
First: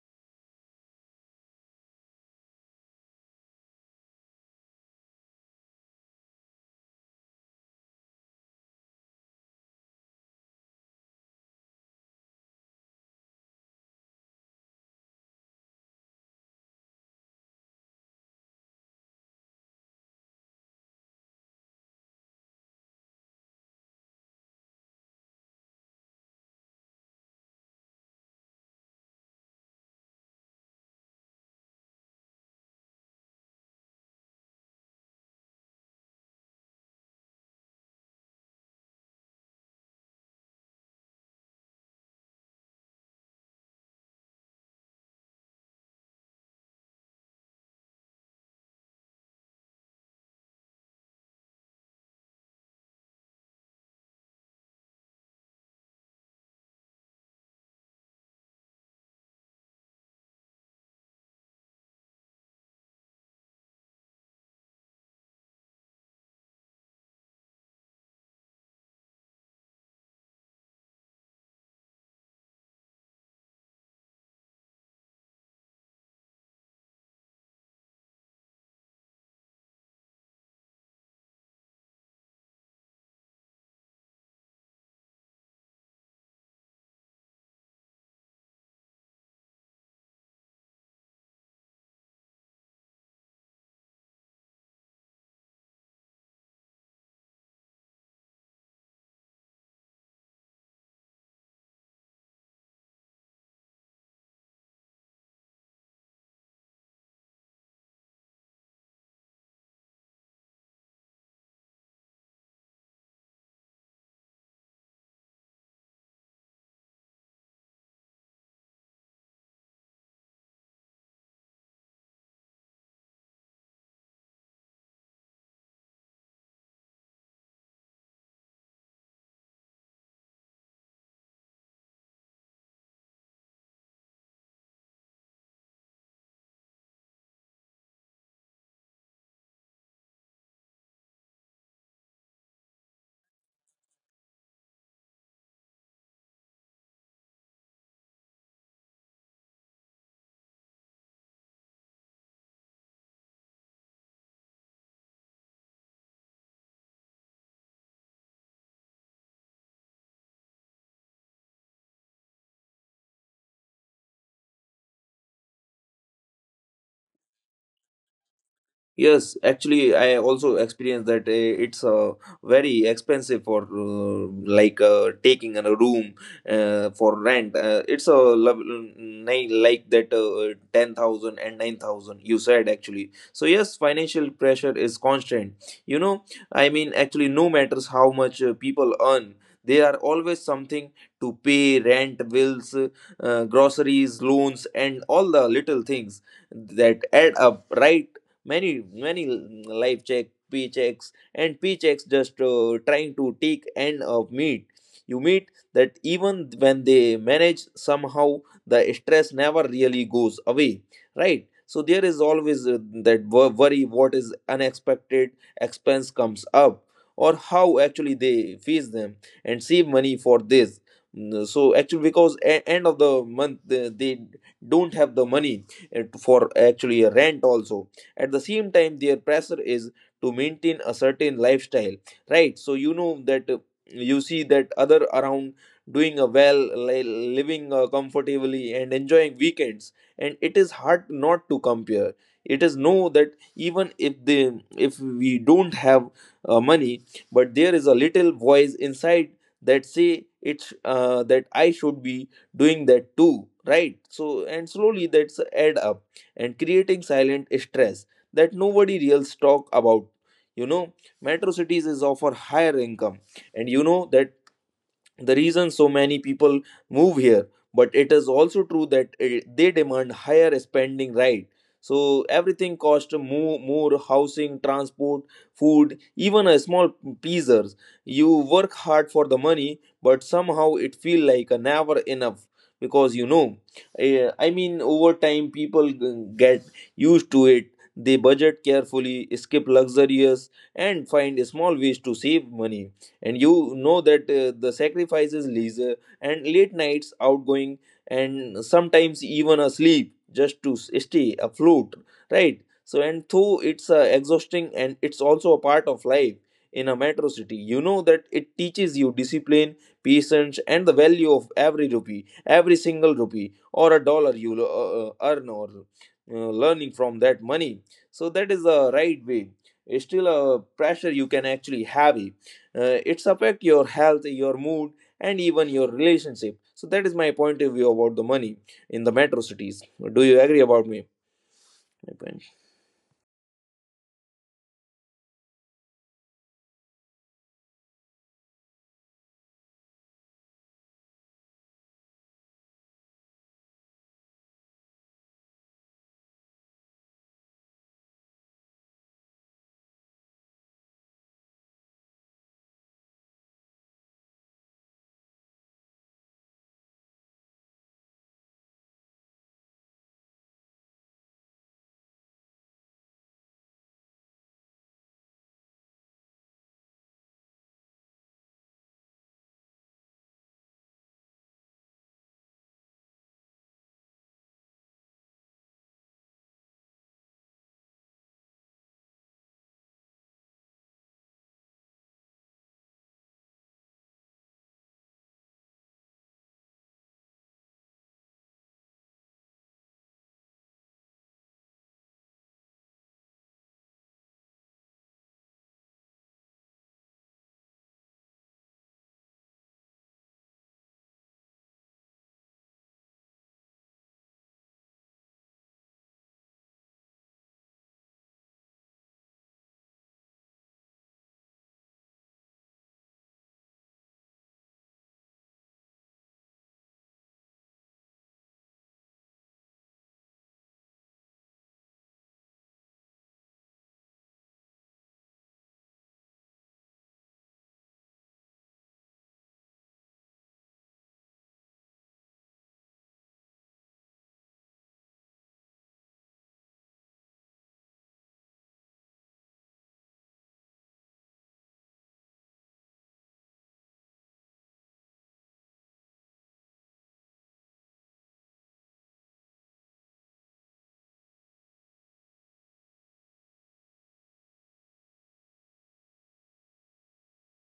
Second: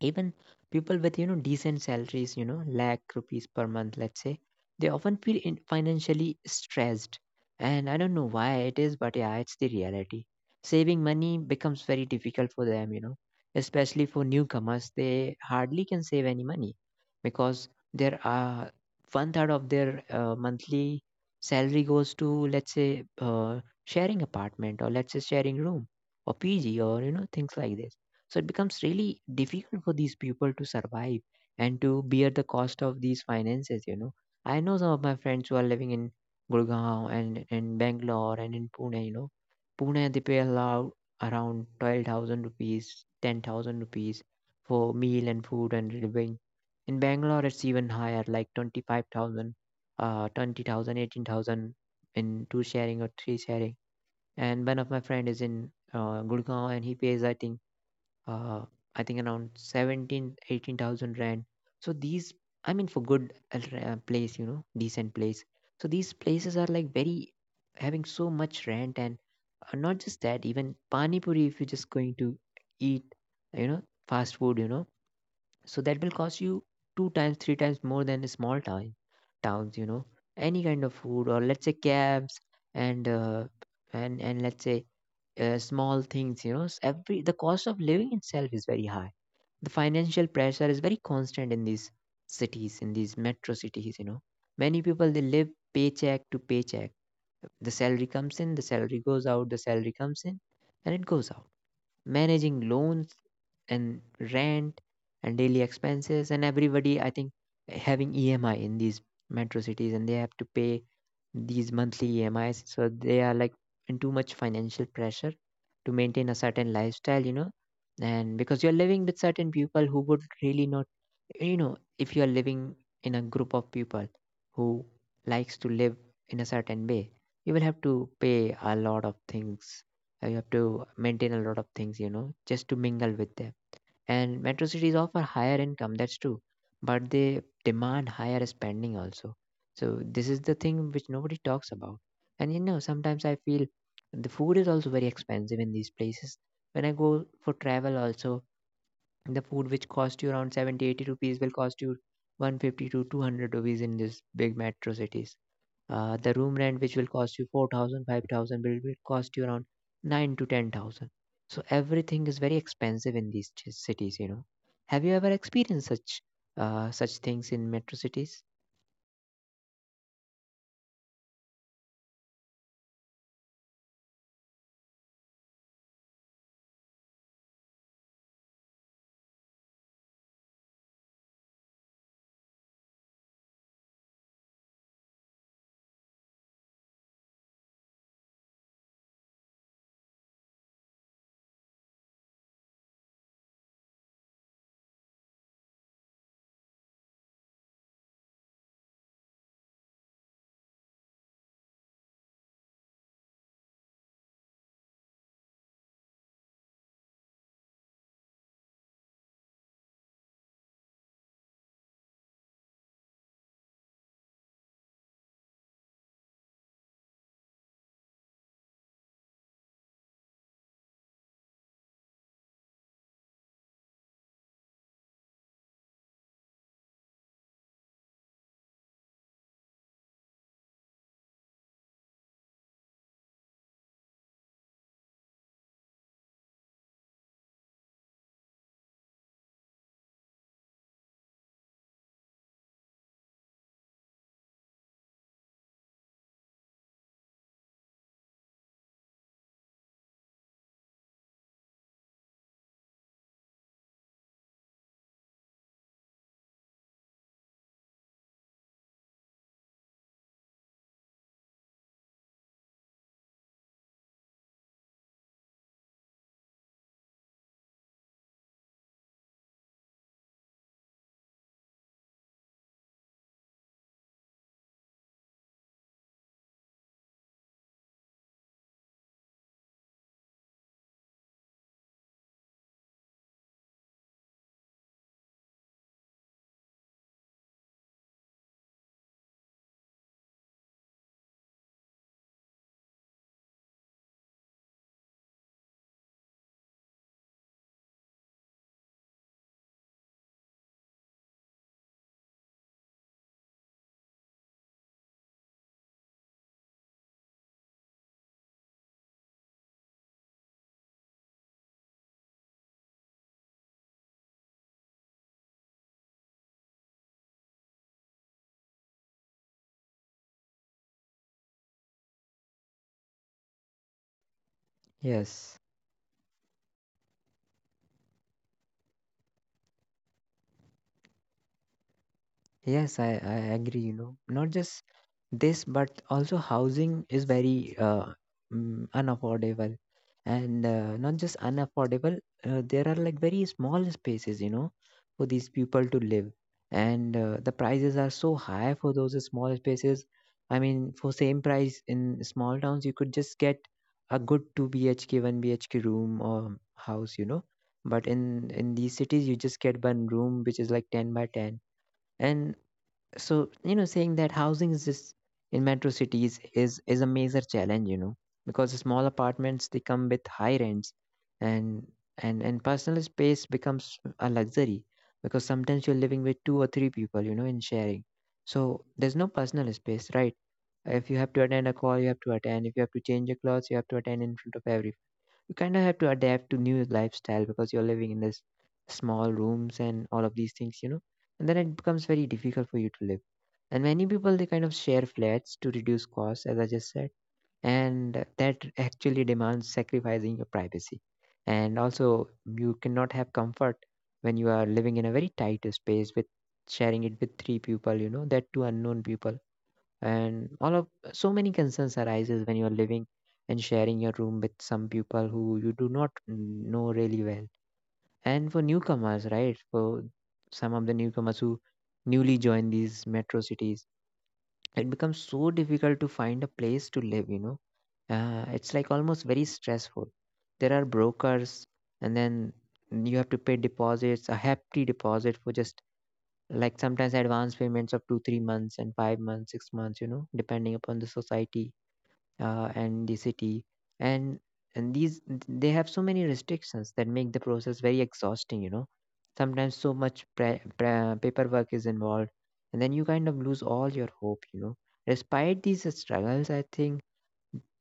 Even people with, decent salaries, lakh rupees per month, let's say, they often feel in financially stressed, and I don't know why it is, but yeah, it's the reality. Saving money becomes very difficult for them. Especially for newcomers, they hardly can save any money, because there are one third of their monthly salary goes to, let's say sharing apartment, or let's say sharing room or pg or things like this. So it becomes really difficult for these people to survive, and to bear the cost of these finances. I know some of my friends who are living in Gurgaon and in Bangalore and in Pune. Pune, they pay allow around 12,000 rupees, 10,000 rupees for meal and food and living. In Bangalore, it's even higher, like 25,000, 20,000, 18,000 in two sharing or three sharing. And one of my friend is in Gurgaon and he pays, uh, I think around 17, eighteen thousand 18,000 rand. So these, I mean, for good place, decent place. So these places are like very having so much rent, and not just that, even pani puri. If you're just going to eat, you know, fast food, so that will cost you two times, three times more than a small town, towns, any kind of food, or let's say cabs and uh, and let's say small things, every the cost of living itself is very high. The financial pressure is very constant in these cities, in these metro cities. Many people they live paycheck to paycheck, the salary comes in, the salary goes out, the salary comes in, and it goes out. Managing loans and rent and daily expenses and everybody, I think, having EMI in these metro cities, and they have to pay these monthly EMIs. So they are like in too much financial pressure to maintain a certain lifestyle. And because you're living with certain people who would really not, if you're living in a group of people who likes to live in a certain way, you will have to pay a lot of things. You have to maintain a lot of things, just to mingle with them. And metro cities offer higher income, that's true, but they demand higher spending also. So this is the thing which nobody talks about. And sometimes I feel the food is also very expensive in these places. When I go for travel also, the food which cost you around 70, 80 rupees will cost you 150 to 200 rupees in these big metro cities. The room rent, which will cost you 4,000, 5,000, will cost you around 9 to 10,000. So everything is very expensive in these cities, you know. Have you ever experienced such such things in metro cities? Yes, actually, I also experienced that it's very expensive for like taking a room for rent. It's a level nine like that ten thousand and nine thousand you said actually. So yes, financial pressure is constant. You know, I mean, actually, no matters how much people earn, there are always something to pay rent, bills, groceries, loans, and all the little things that add up, right? many life check p checks and p checks just trying to take end of meet you meet, that even when they manage somehow the stress never really goes away, right? So there is always that worry what is unexpected expense comes up, or how actually they face them and save money for this. So actually, because end of the month, they don't have the money for actually a rent also. At the same time, their pressure is to maintain a certain lifestyle, right? So you know that you see that other around doing a well, living comfortably and enjoying weekends, and it is hard not to compare. It is know that even if they, if we don't have money, but there is a little voice inside that say it's that I should be doing that too, right? So and slowly that's add up and creating silent stress that nobody else talk about you know Metro cities is offer higher income, and you know that the reason so many people move here, but it is also true that they demand higher spending, right? So everything costs more, housing, transport, food, even a small pizzas. You work hard for the money, but somehow it feel like a never enough because I mean, over time people get used to it. They budget carefully, skip luxurious, and find small ways to save money. And you know that the sacrifices leisure and late nights outgoing, and sometimes even asleep just to stay afloat, right? So and though it's exhausting, and it's also a part of life in a metro city, you know that it teaches you discipline, patience, and the value of every rupee, every single rupee, or a dollar you earn, or learning from that money. So that is the right way. It's still a pressure you can actually have it. It's affect your health, your mood, and Yes, even your relationship. So that is my point of view about the money in the metro cities. Do you agree about me? My point. yes, I agree. You know, not just this, but also housing is very unaffordable, and not just unaffordable. There are like very small spaces, you know, for these people to live, and the prices are so high for those small spaces. I mean, for same price in small towns, you could just get a good two BHK, one BHK room or house, you know. But in these cities, you just get one room which is like 10 by 10. And so, you know, saying that housing is just in metro cities is a major challenge, you know, because small apartments, they come with high rents. And and and personal space becomes a luxury, because sometimes you're living with two or three people, you know, in sharing, so there's no personal space, right? If you have to attend a call, you have to attend. If you have to change your clothes, you have to attend in front of every. You kind of have to adapt to new lifestyle because you're living in this small rooms and all of these things, you know. And then it becomes very difficult for you to live, and many people, they kind of share flats to reduce costs, as I just said. And that actually demands sacrificing your privacy, and also you cannot have comfort when you are living in a very tight space with sharing it with three people, you know, that two unknown people. And all of, so many concerns arises when you are living and sharing your room with some people who you do not know really well. And for newcomers, right, for some of the newcomers who newly join these metro cities, it becomes so difficult to find a place to live, you know. It's like almost very stressful. There are brokers, and then you have to pay deposits, a hefty deposit, for just like sometimes advance payments of 2 3 months and 5 months 6 months, you know, depending upon the society and the city. And and these they have so many restrictions that make the process very exhausting, you know. Sometimes so much paperwork is involved, and then you kind of lose all your hope, you know. Despite these struggles, I think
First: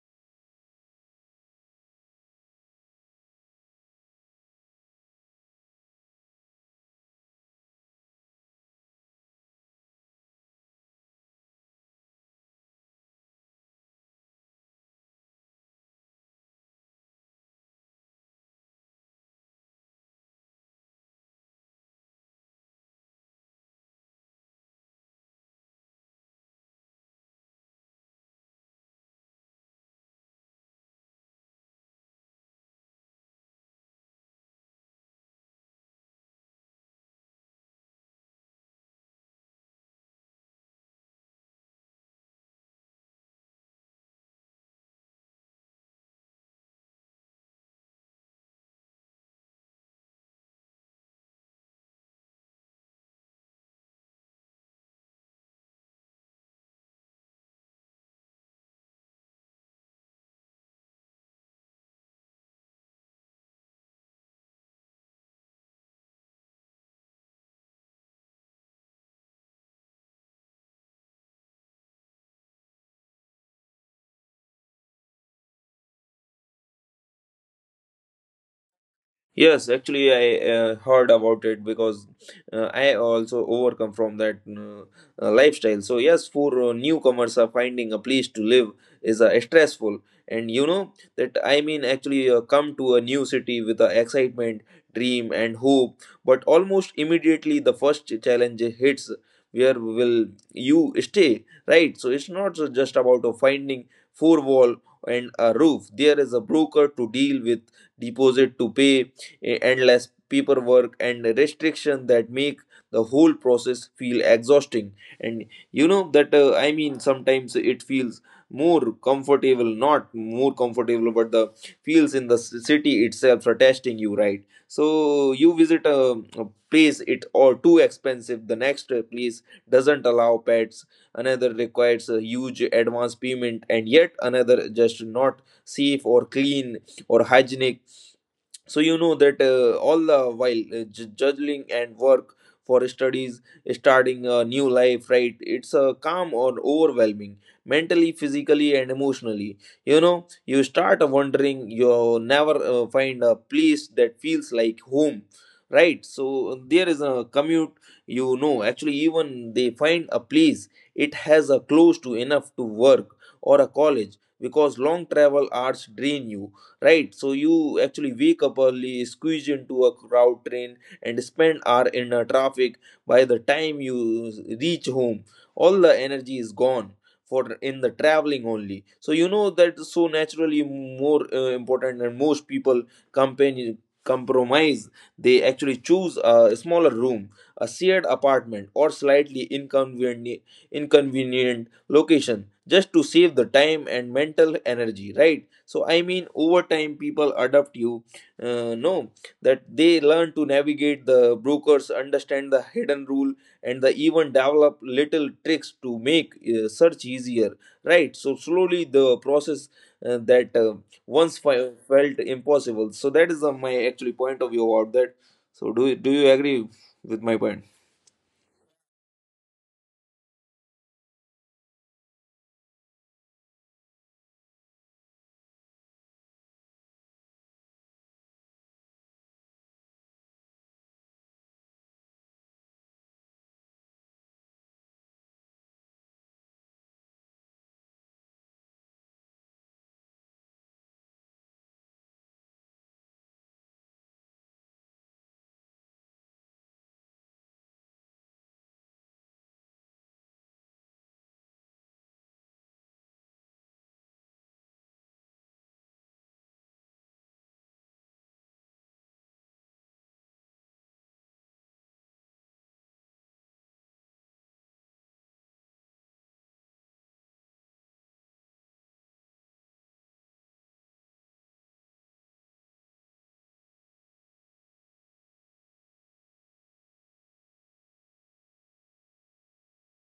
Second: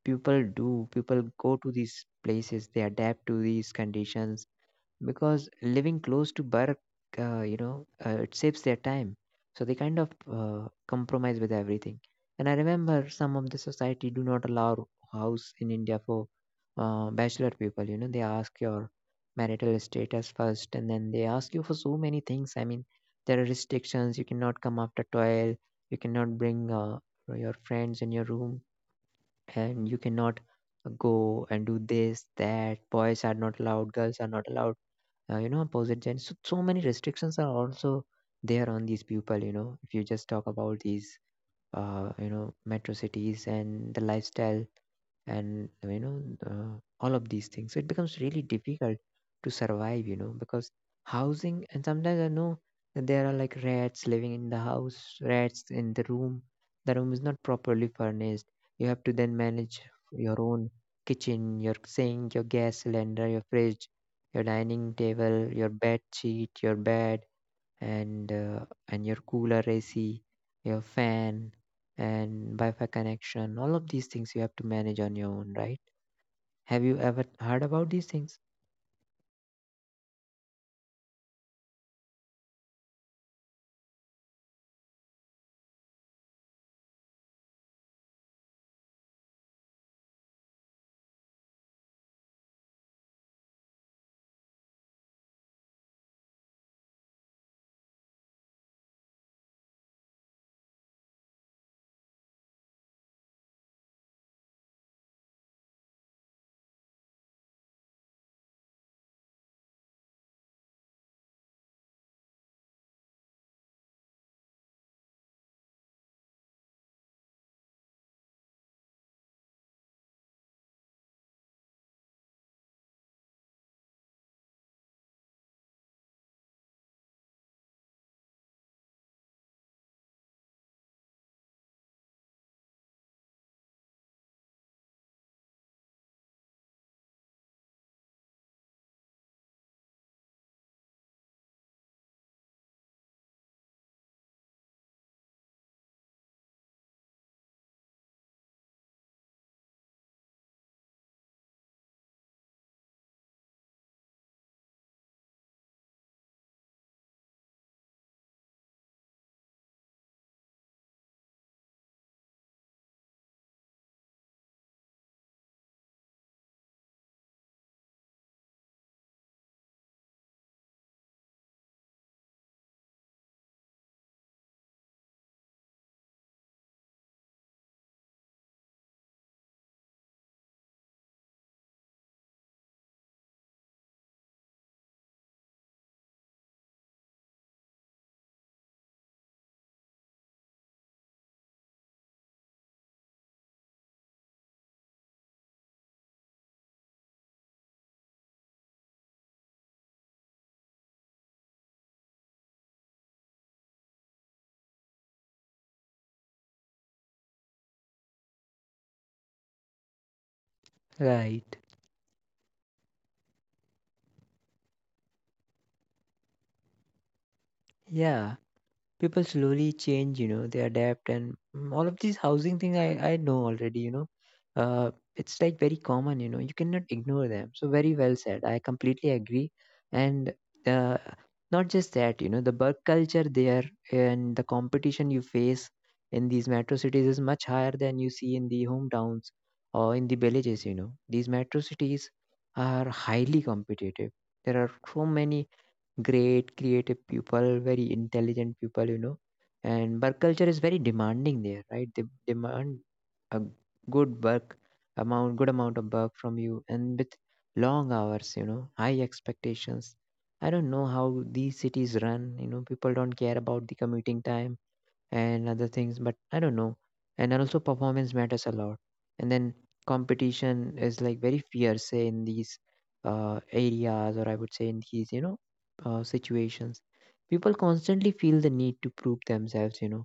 people do, people go to these places, they adapt to these conditions, because living close to work, you know, it saves their time. So they kind of compromise with everything. And I remember some of the society do not allow house in India for bachelor people. You know, they ask your marital status first, and then they ask you for so many things. I mean, there are restrictions. You cannot come after 12. You cannot bring your friends in your room, and you cannot go and do this, that. Boys are not allowed. Girls are not allowed, you know, opposite gender. So so many restrictions are also there on these people, you know. If you just talk about these you know, metro cities and the lifestyle, and you know, all of these things, so it becomes really difficult to survive, you know, because housing. And sometimes I know that there are like rats living in the house, rats in the room, the room is not properly furnished. You have to then manage your own kitchen, your sink, your gas cylinder, your fridge, your dining table, your bed sheet, your bed, and your cooler, AC, your fan, and Wi-Fi connection. All of these things you have to manage on your own, right? Have you ever heard about these things? Yes, actually, I heard about it, because I also overcome from that lifestyle. So yes, for newcomers, are finding a place to live is stressful, and you know that I mean actually come to a new city with excitement, dream, and hope. But almost immediately, the first challenge hits. Where will you stay? Right. So it's not so just about finding four wall and a roof. There is a broker to deal with, deposit to pay, endless paperwork and restrictions that make the whole process feel exhausting. And you know that I mean sometimes it feels more comfortable, not more comfortable, but the feels in the city itself are testing you, right? So you visit a place, it or too expensive, the next place doesn't allow pets, another requires a huge advance payment, and yet another just not safe or clean or hygienic. So you know that all the while juggling and work for studies, starting a new life, right? It's a calm or overwhelming, mentally, physically, and emotionally. You know, you start wondering, you never find a place that feels like home. Right, so there is a commute. You know, actually even they find a place, it has a close to enough to work or a college, because long travel hours drain you, right? So you actually wake up early, squeeze into a crowd train, and spend hour in a traffic. By the time you reach home, all the energy is gone for in the traveling only. So you know that so naturally more important, and most people company compromise, they actually choose a smaller room, a shared apartment, or slightly inconvenient inconvenient location just to save the time and mental energy, right? So over time people adopt you, know, that they learn to navigate the brokers, understand the hidden rule, and they even develop little tricks to make search easier. Right, so slowly the process that once Right. Felt impossible. So that is my actually point of view about that. So do you agree with my point? Yeah. People slowly change, you know. They adapt, and mm, all of these housing thing I know already, you know. uh, it's like very common, you know. You cannot ignore them. So, very well said, I completely agree. And uh, not just that, you know, the work culture there and the competition you face in these metro cities is much higher than you see in the hometowns or in the villages, you know. These metro cities are highly competitive. There are so many great creative people, very intelligent people, you know. And work culture is very demanding there, right? They demand a good work amount, good amount of work from you, and with long hours, you know, high expectations. I don't know how these cities run. You know, people don't care about the commuting time and other things, but I don't know. And also performance matters a lot. And then competition is like very fierce, say, in these areas, or I would say in these, you know, situations, people constantly feel the need to prove themselves, you know.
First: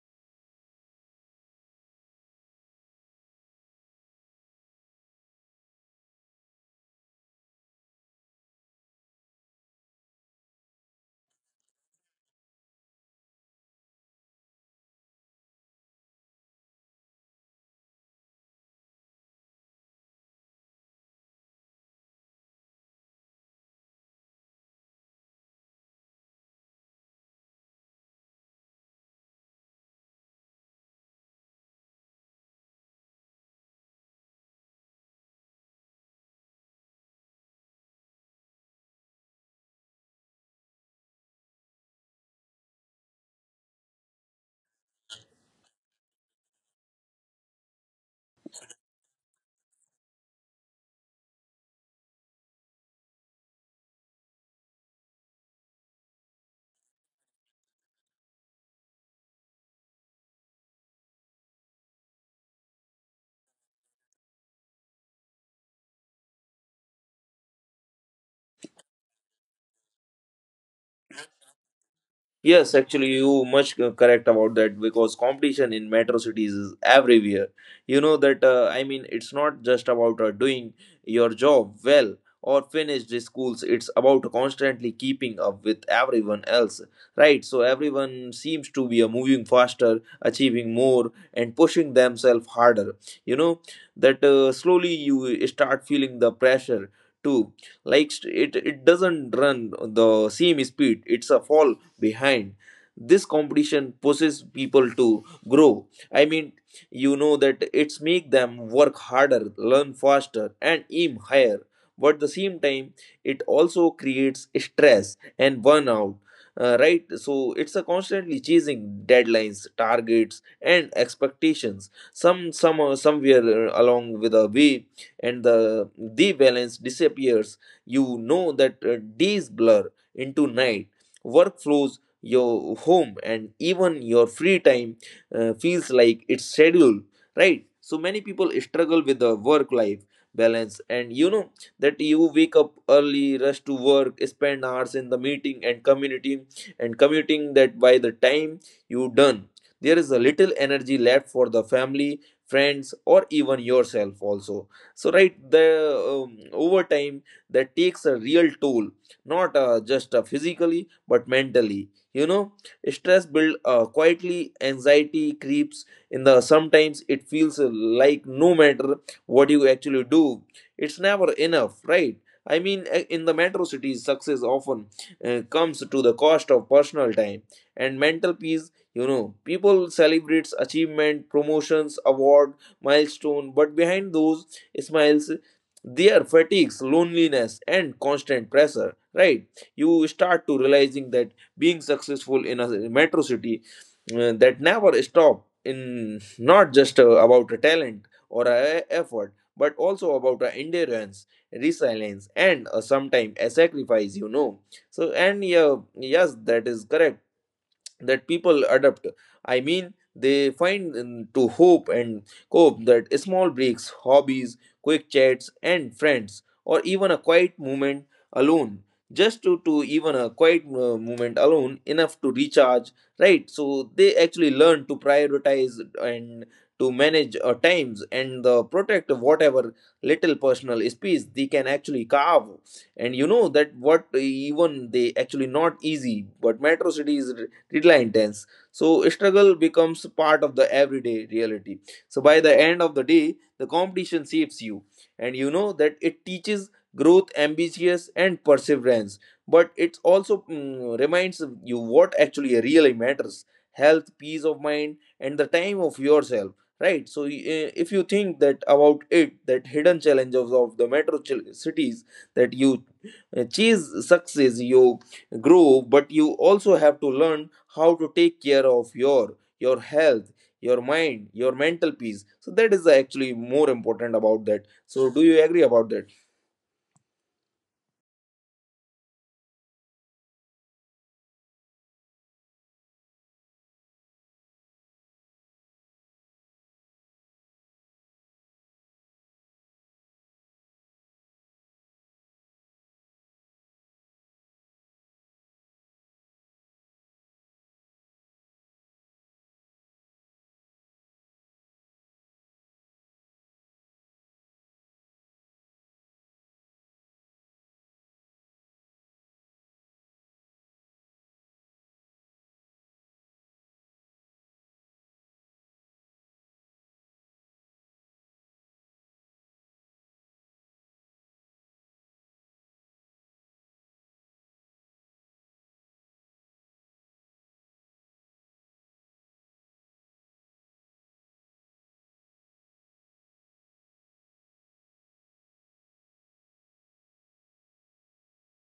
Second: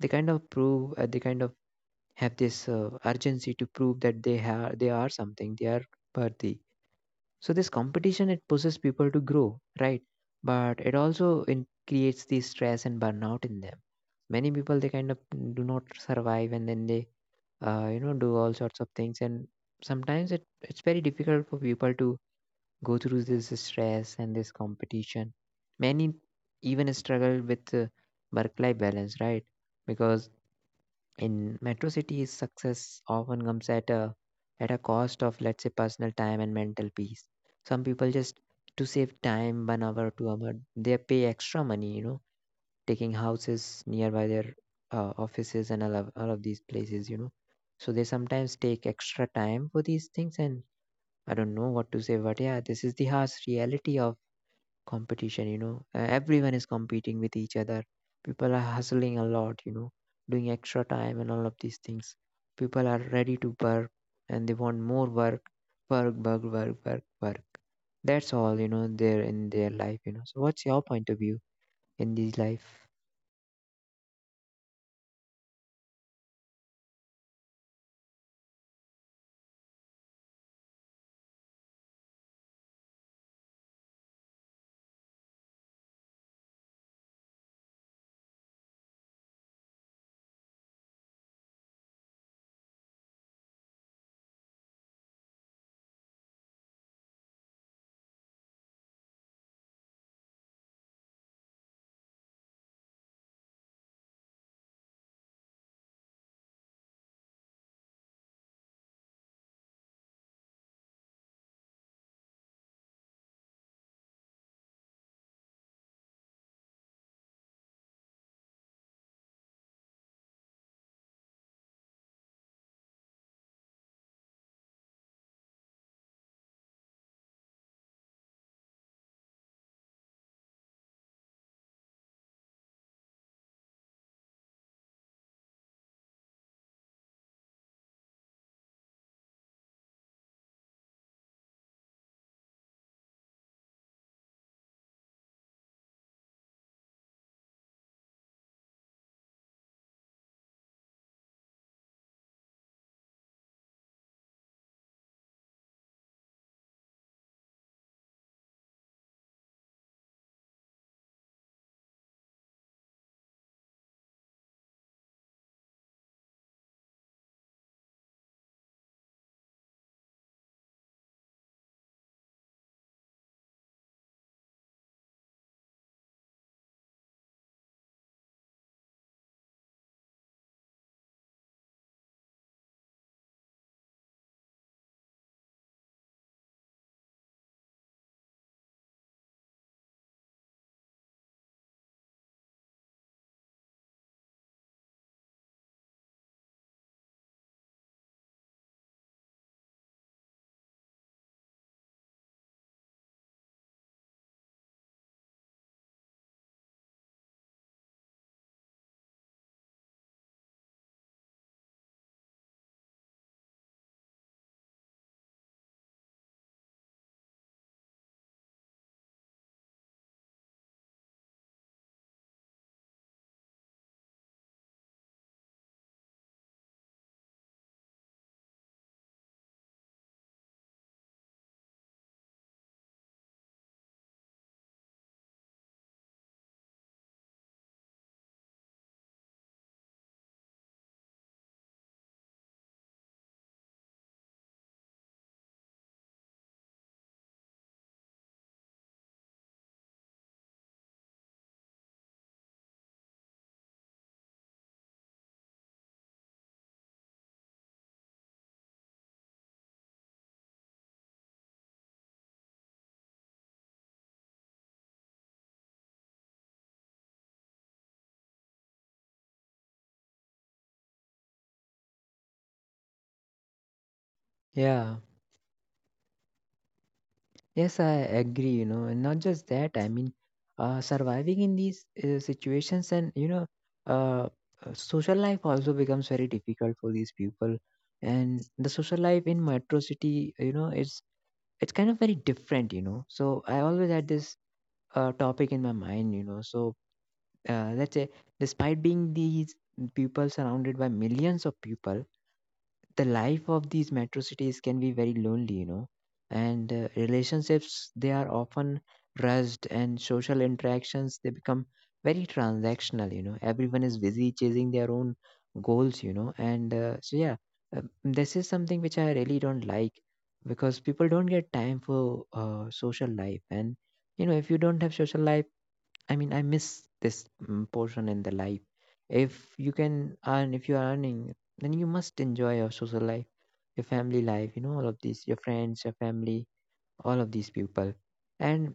They kind of prove, they kind of have this urgency to prove that they are something, they are worthy. So this competition, it pushes people to grow, right? But it also in, creates the stress and burnout in them. Many people, they kind of do not survive, and then they you know, do all sorts of things. And sometimes it's very difficult for people to go through this stress and this competition. Many even struggle with work-life balance, right? Because in metro cities success often comes at a, at a cost of, let's say, personal time and mental peace. Some people just to save time, 1 hour or 2 hour, they pay extra money, you know, taking houses nearby their offices, and all of these places, you know. So they sometimes take extra time for these things. And I don't know what to say, but yeah, this is the harsh reality of competition, you know. Everyone is competing with each other. People are hustling a lot, you know, doing extra time and all of these things. People are ready to work, and they want more work. Work, work, work, work, work, that's all, you know, there in their life. You know, so what's your point of view in this life? Yes, actually, you much correct about that, because competition in metro cities is everywhere. It's not just about doing your job well or finish the schools. It's about constantly keeping up with everyone else, right? So everyone seems to be moving faster, achieving more, and pushing themselves harder. You know that Slowly you start feeling the pressure too. Like it, it doesn't run the same speed. It's a fall behind. This competition pushes people to grow. I mean you know that It's make them work harder, learn faster, and aim higher. But at the same time it also creates stress and burnout. Right, so it's a constantly chasing deadlines, targets, and expectations. Somewhere along with the way, and the balance disappears. You know that Days blur into night, workflows, your home, and even your free time feels like it's scheduled, right? So many people struggle with the work life balance, and you know that you wake up early, rush to work, spend hours in the meeting and community, and commuting, that by the time you done, there is a little energy left for the family, friends, or even yourself also. So right, the overtime, that takes a real toll, not just physically but mentally. You know, stress build quietly, anxiety creeps in. The sometimes it feels like no matter what you actually do, it's never enough, right? I mean, in the metro cities, success often comes to the cost of personal time and mental peace. You know, people celebrates achievement, promotions, award, milestone, but behind those smiles, there fatigues, loneliness, and constant pressure. Right? You start to realizing that being successful in a metro city that never stop in, not just about a talent or a effort but also about a endurance, resilience, and sometimes a sacrifice. You know. So and yeah, yes, that is correct, that people adapt. They find to hope and cope, that small breaks, hobbies, quick chats and friends, or even a quiet moment alone, just to even a quiet moment alone, enough to recharge, right? So they actually learn to prioritize and to manage times, and the protect whatever little personal space they can actually carve. And you know that what even they actually not easy, but metro cities little intense. So struggle becomes part of the everyday reality. So by the end of the day, the competition shapes you, and you know that it teaches growth, ambitious, and perseverance. But it also reminds you what actually really matters: health, peace of mind, and the time of yourself. Right. So if you think that about it, that hidden challenges of the metro cities, that you chase success, you grow, but you also have to learn how to take care of your health, your mind, your mental peace. So that is actually more important about that. Yeah. So do you agree about that? Yes, I agree, you know, and not just that, I mean, surviving in these situations, and you know, uh, social life also becomes very difficult for these people. And the social life in metro city, you know, it's kind of very different, you know. So I always had this topic in my mind, you know. So, let's say, despite being these people surrounded by millions of people, the life of these metro cities can be very lonely, you know, and relationships, they are often rushed, and social interactions, they become very transactional, you know. Everyone is busy chasing their own goals, you know, and so yeah, this is something which I really don't like, because people don't get time for social life. And you know, if you don't have social life, I mean, I miss this mm, portion in the life. If you can earn, if you are earning, then you must enjoy your social life, your family life, you know, all of these, your friends, your family, all of these people. And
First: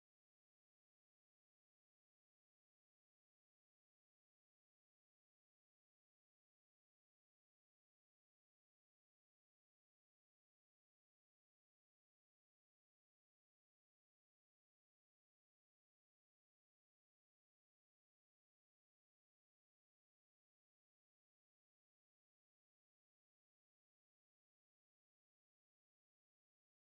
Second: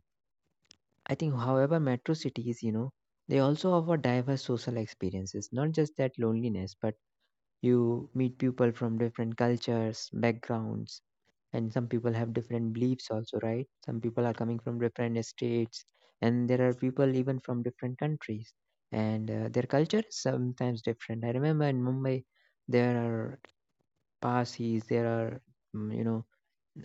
I think, however, metro cities, you know, they also offer diverse social experiences, not just that loneliness, but you meet people from different cultures, backgrounds, and some people have different beliefs also, right? Some people are coming from different states, and there are people even from different countries, and their culture is sometimes different. I remember in Mumbai, there are Parsis, there are mm, you know,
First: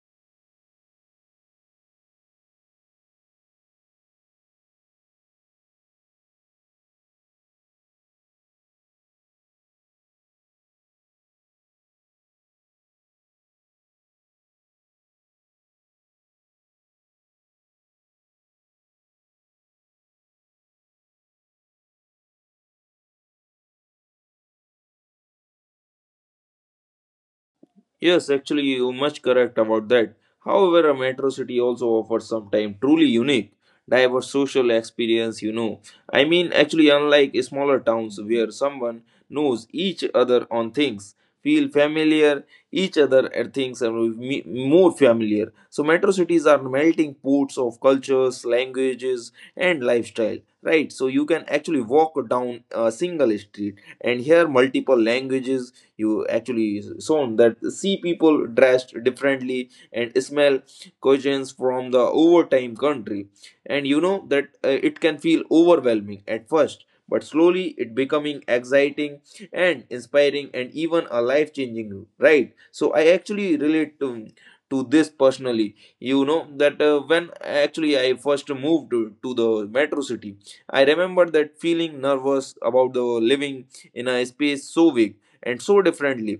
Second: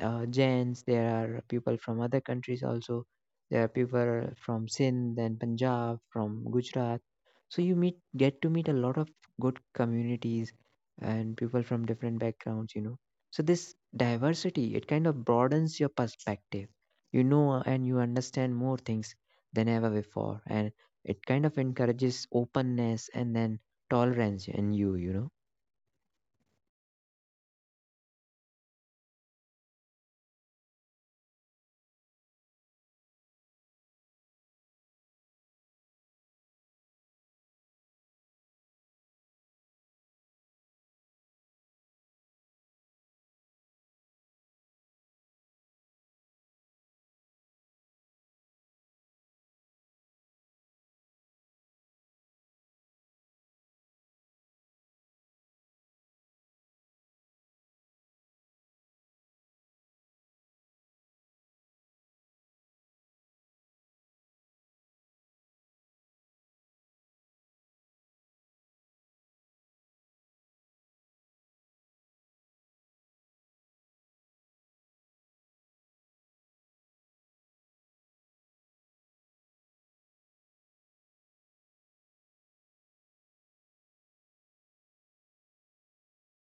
Jains, there are people from other countries also. There are people from Sindh and Punjab, from Gujarat. So you meet get to meet a lot of good communities and people from different backgrounds, you know. So this diversity, it kind of broadens your perspective. You know, and you understand more things than ever before. And it kind of encourages openness and then tolerance in you, you know. Yes, actually, you're much correct about that. However, a metro city also offers sometimes truly unique, diverse social experience, you know. I mean, actually, unlike smaller towns where someone knows each other on things, feel familiar each other at things and will more familiar. So metro cities are melting pots of cultures, languages, and lifestyle. Right, so you can actually walk down a single street and hear multiple languages, you actually shown that see people dressed differently and smell cuisines from the overtime country. And you know that it can feel overwhelming at first, but slowly it becoming exciting and inspiring, and even a life changing, right? So I actually relate to this personally. You know that When actually I first moved to the metro city, I remember that feeling nervous about the living in a space so big and so differently.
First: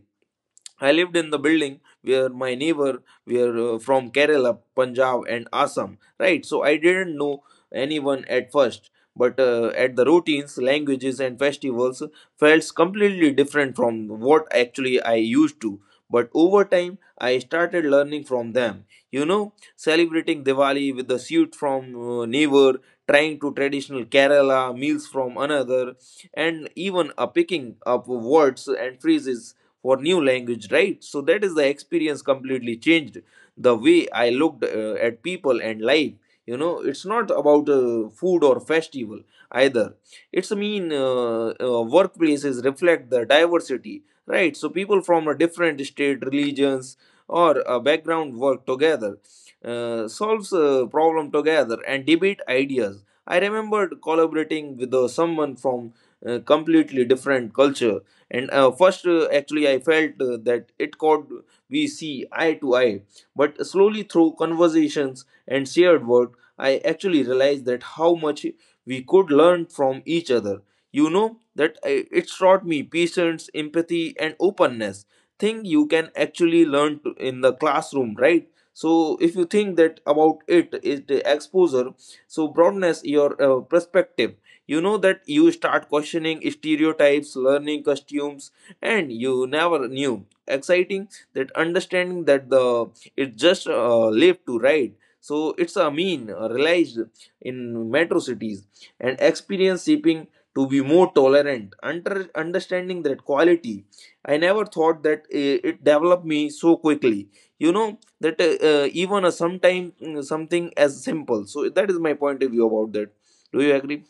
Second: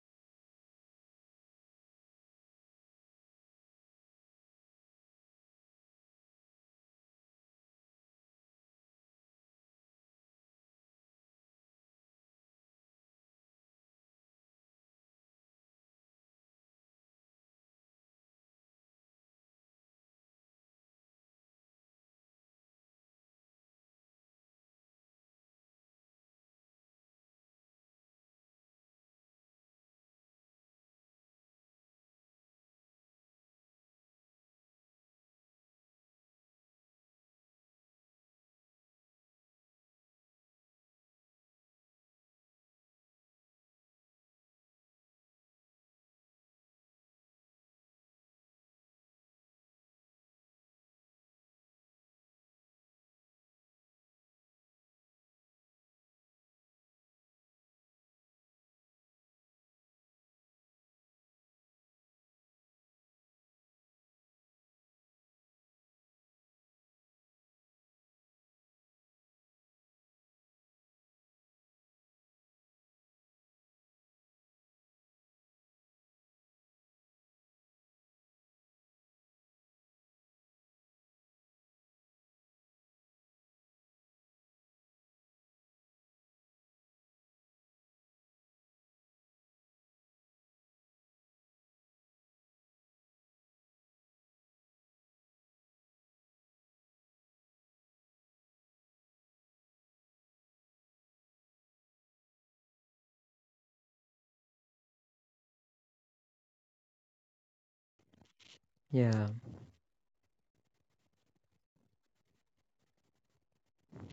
I lived in the building where my neighbor were from Kerala, Punjab, and Assam, right? So I didn't know anyone at first, but at the routines, languages, and festivals felt completely different from what actually I used to. But over time, I started learning from them. You know, celebrating Diwali with the suit from neighbor, trying to traditional Kerala meals from another, and even picking up words and phrases for new language. Right, so that is the experience completely changed the way I looked at people and life. You know, it's not about food or festival either, it's mean workplaces reflect the diversity, right? So people from a different state, religions, or a background work together, solves a problem together and debate ideas. I remembered collaborating with someone from completely different culture, and first actually I felt that it could we see eye to eye. But slowly through conversations and shared work, I actually realized that how much we could learn from each other. You know that it taught me patience, empathy, and openness, thing you can actually learn in the classroom, right? So if you think that about it, is the exposure so broadness your perspective. You know that you start questioning stereotypes, learning costumes, and you never knew. Exciting that understanding that the it just left to right. So it's a mean realized in metro cities, and experience shipping to be more tolerant. Under understanding that quality, I never thought that it developed me so quickly. You know that Yeah. Even a sometime something as simple. So that is my point of view about that. Do you agree?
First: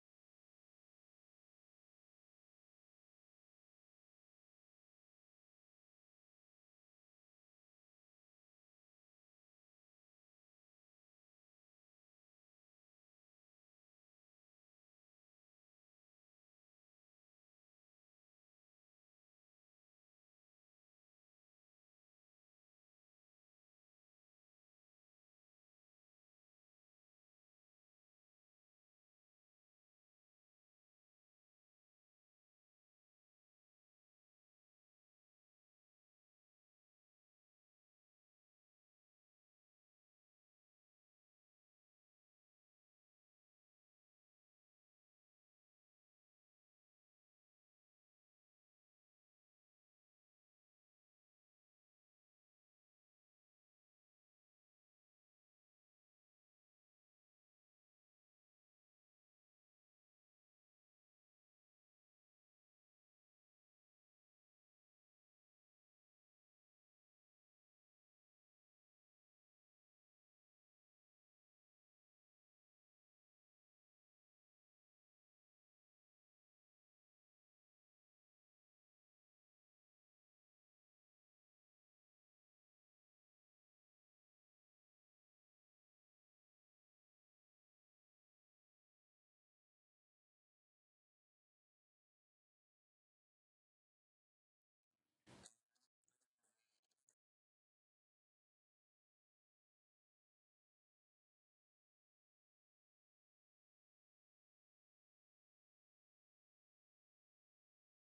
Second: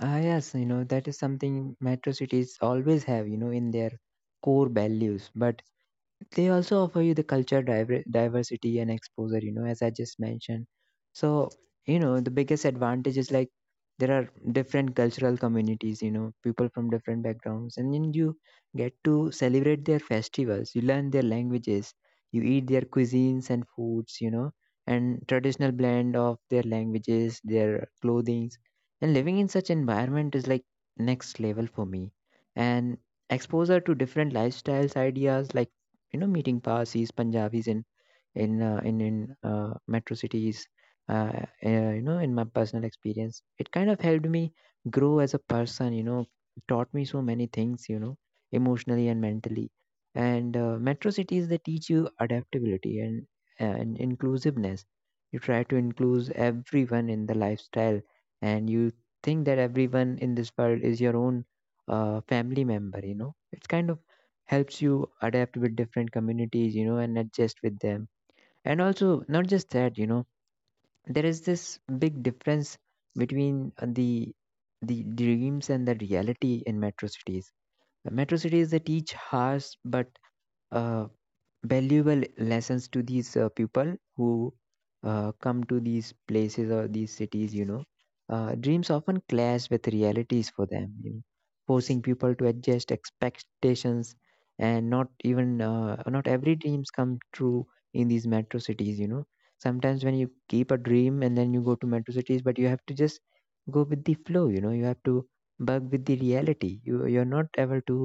Ah, yes, you know, that is something metro cities always have, you know, in their core values. But they also offer you the culture diversity and exposure, you know, as I just mentioned. So you know, the biggest advantage is like there are different cultural communities, you know, people from different backgrounds, and then you get to celebrate their festivals, you learn their languages, you eat their cuisines and foods, you know, and traditional blend of their languages, their clothings. And living in such environment is like next level for me. And exposure to different lifestyles, ideas, like, you know, meeting Parsis, Punjabis, and in metro cities. Uh, you know, in my personal experience, it kind of helped me grow as a person. You know, taught me so many things. You know, emotionally and mentally. And metro cities, they teach you adaptability and inclusiveness. You try to include everyone in the lifestyle, and you think that everyone in this world is your own family member. You know, it's kind of helps you adapt with different communities, you know, and adjust with them. And also, not just that, you know, there is this big difference between the dreams and the reality in metro cities. Metro cities, they teach harsh but uh, valuable lessons to these people who come to these places or these cities, you know. Dreams often clash with realities for them, you know, forcing people to adjust expectations. And not every dreams come true in these metro cities, you know. Sometimes when you keep a dream and then you go to metro cities, but you have to just go with the flow, you know. You have to bug with the reality, you're not able to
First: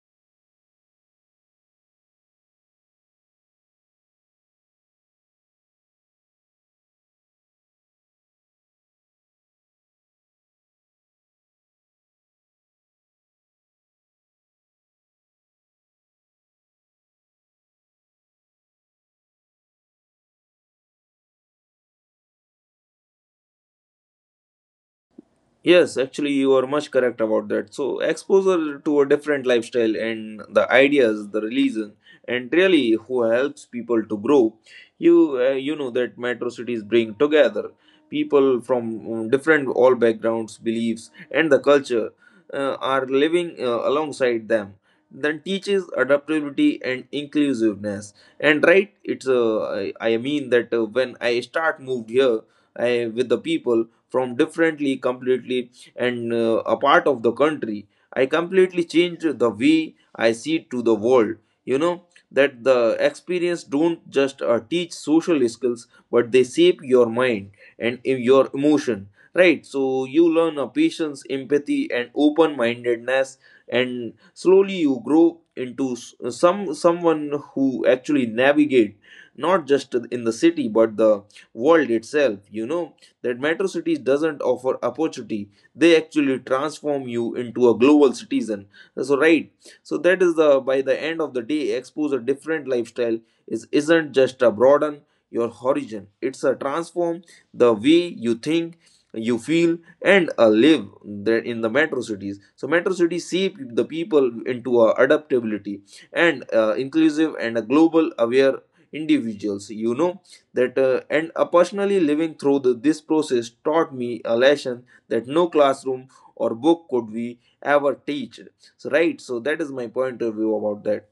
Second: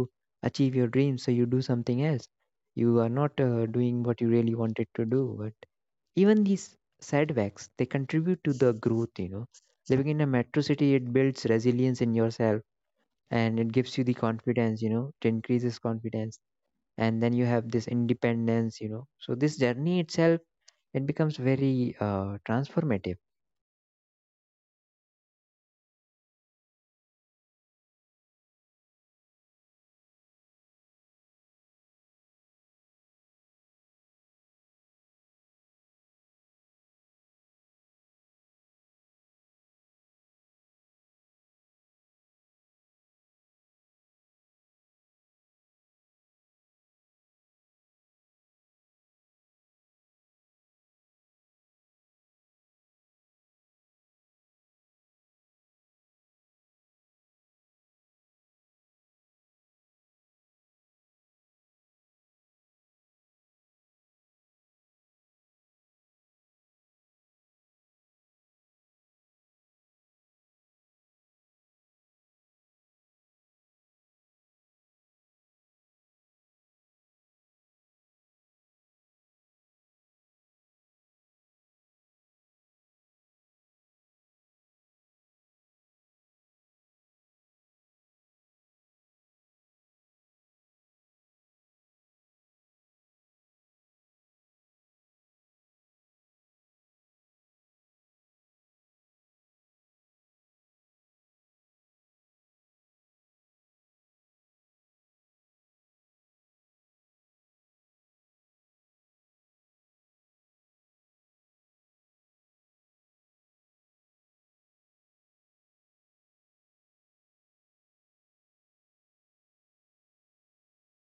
achieve your dreams, so you do something else. You are not doing what you really wanted to do. But even these setbacks, they contribute to the growth, you know. Living in a metro city, it builds resilience in yourself, and it gives you the confidence, you know, it increases confidence. And then you have this independence, you know. So this journey itself, it becomes very transformative. Yes, actually, you are much correct about that. So exposure to a different lifestyle and the ideas, the religion, and really who helps people to grow. You know that metro cities bring together people from different all backgrounds, beliefs, and the culture are living alongside them. Then teaches adaptability and inclusiveness. And right, it's I mean that when I start moved here, I, with the people from differently completely and a part of the country, I completely changed the way I see to the world. You know that the experience don't just teach social skills, but they shape your mind and in your emotion, right? So you learn a patience, empathy, and open mindedness, and slowly you grow into someone who actually navigate not just in the city but the world itself. You know that metro cities doesn't offer opportunity, they actually transform you into a global citizen. So right, so that is the, by the end of the day, exposure different lifestyle is isn't just a broaden your horizon, it's a transform the way you think, you feel, and live there in the metro cities. So metro cities shape the people into a adaptability and inclusive and a global aware individuals. You know that and Personally living through this process taught me a lesson that no classroom or book could we ever teach. So right, so that is my point of view about that,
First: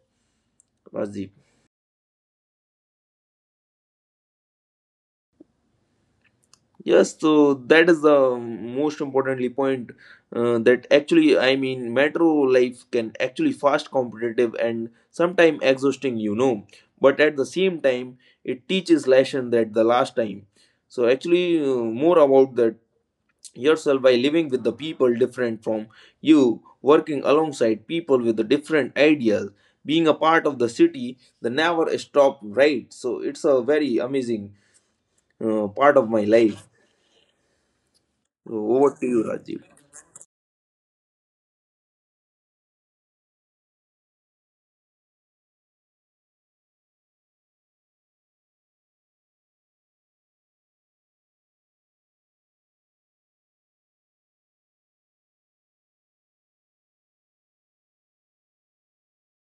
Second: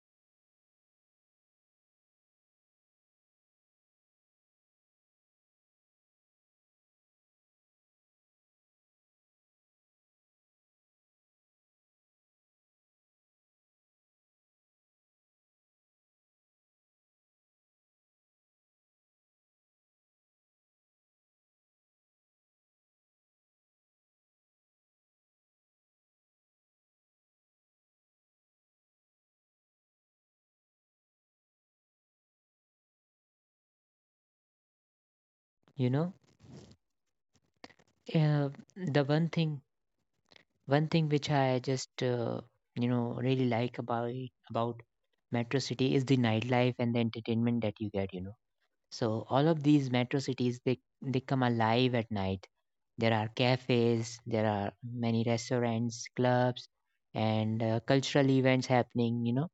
Rajiv. Yes, so that is the most importantly point, that actually I mean metro life can actually fast competitive and sometimes exhausting, you know, but at the same time it teaches lesson that the last time. So actually more about that yourself by living with the people different from you, working alongside people with the different ideas, being a part of the city that never stop, right? So it's a very amazing you part of know my life. uh, Over the to you, one thing, Rajiv. one thing which I just you know really like about about metro city is the nightlife and the entertainment that you get, you know. So all of these metro cities, they come alive at night. There are cafes, there are many restaurants, clubs, and cultural events happening. You know,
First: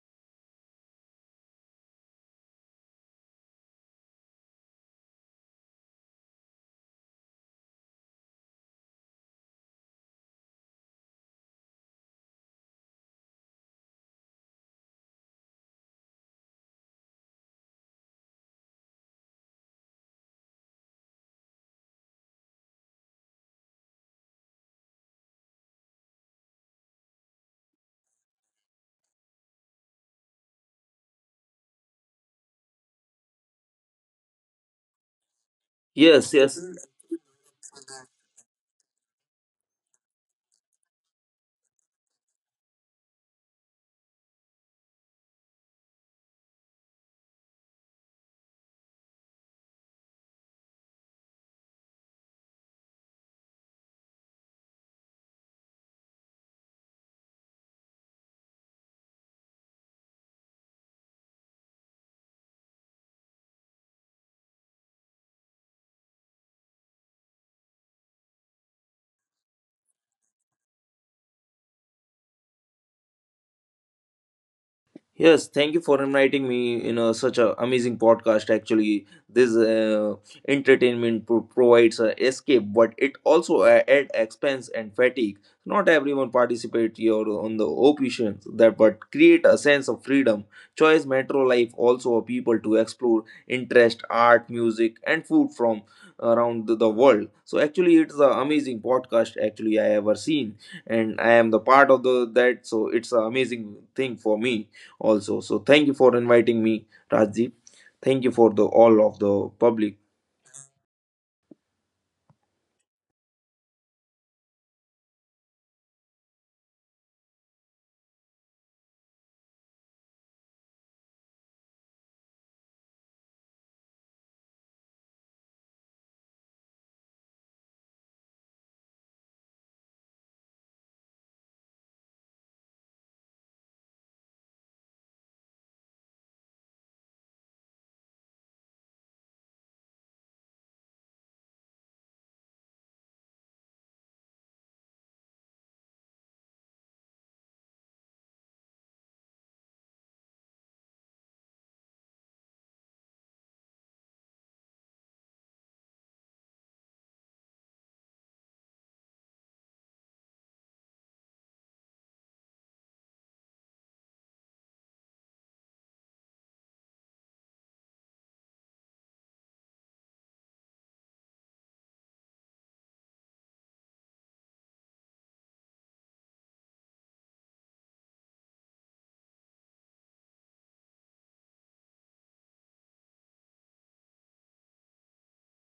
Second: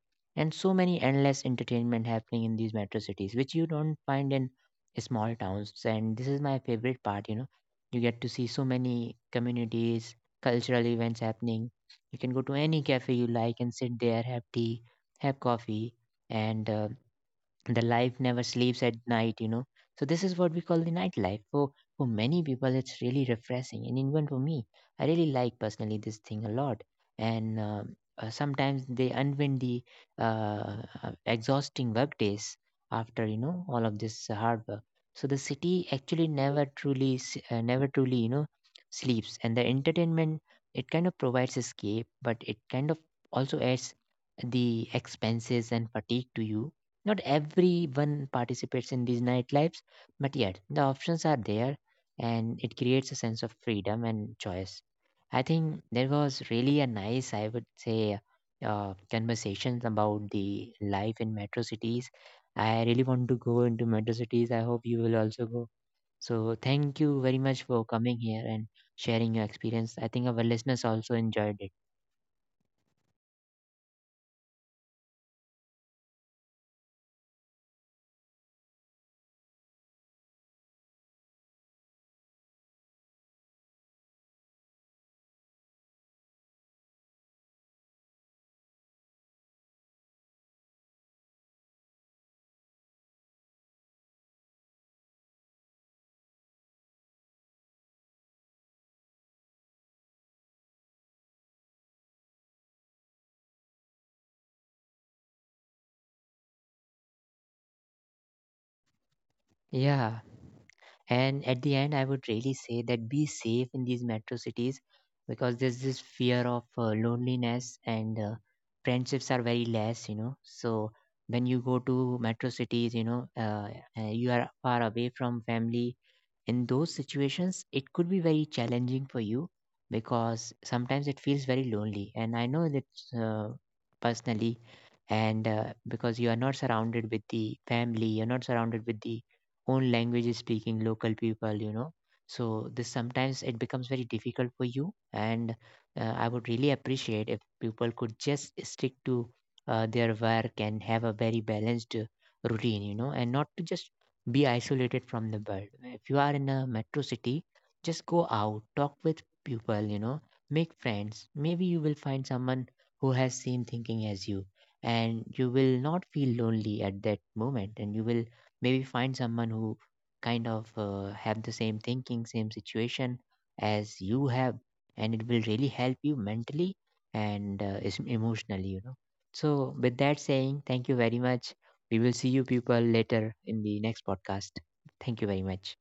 and so many endless entertainment happening in these metro cities, which you don't find in small towns. And this is my favorite part. You know, you get to see so many communities, cultural events happening. You can go to any cafe you like and sit there, have tea, have coffee, and the life never sleeps at night, you know. So this is what we call the nightlife. For many people, it's really refreshing, and even for me, I really like personally this thing a lot. And sometimes they unwind the uh, exhausting work days after, you know, all of this hard work. So the city actually Yes, yes. Never truly, you know, sleeps. And the entertainment, it kind of provides escape, but it kind of also adds the expenses and fatigue to you. Not everyone participates in these nightlives, but yet the options are there, and it creates a sense of freedom and choice. I think there was really a nice, I would say, conversation about the life in metro cities. I really want to go into metro cities. I hope you will also go. So, thank you very much for coming here and sharing your experience. I think our listeners also enjoyed it. Yes, thank you for inviting me in a such a amazing podcast. Actually, this entertainment provides a escape, but it also add expense and fatigue. Not everyone participate here on the occasions that, but create a sense of freedom. Choice Metro Life also a people to explore interest, art, music, and food from around the world. So actually, it's the amazing podcast actually I ever seen, and I am the part of the that. So it's an amazing thing for me also. So thank you for inviting me, Rajdeep. Thank you for the all of the public. Yeah. And at the end, I would really say that be safe in these metro cities, because there's this fear of loneliness and friendships are very less, you know. So when you go to metro cities, you know, you are far away from family. In those situations, it could be very challenging for you, because sometimes it feels very lonely, and I know that uh, personally. And because you are not surrounded with the family, you're not surrounded with the own language speaking local people, you know. So this sometimes it becomes very difficult for you. And I would really appreciate if people could just stick to their work and have a very balanced routine, you know, and not to just be isolated from the world. If you are in a metro city, just go out, talk with people, you know, make friends. Maybe you will find someone who has same thinking as you, and you will not feel lonely at that moment. And you will maybe find someone who kind of have the same thinking, same situation as you have, and it will really help you mentally and emotionally, you know. So with that saying, thank you very much. We will see you people later in the next podcast. Thank you very much.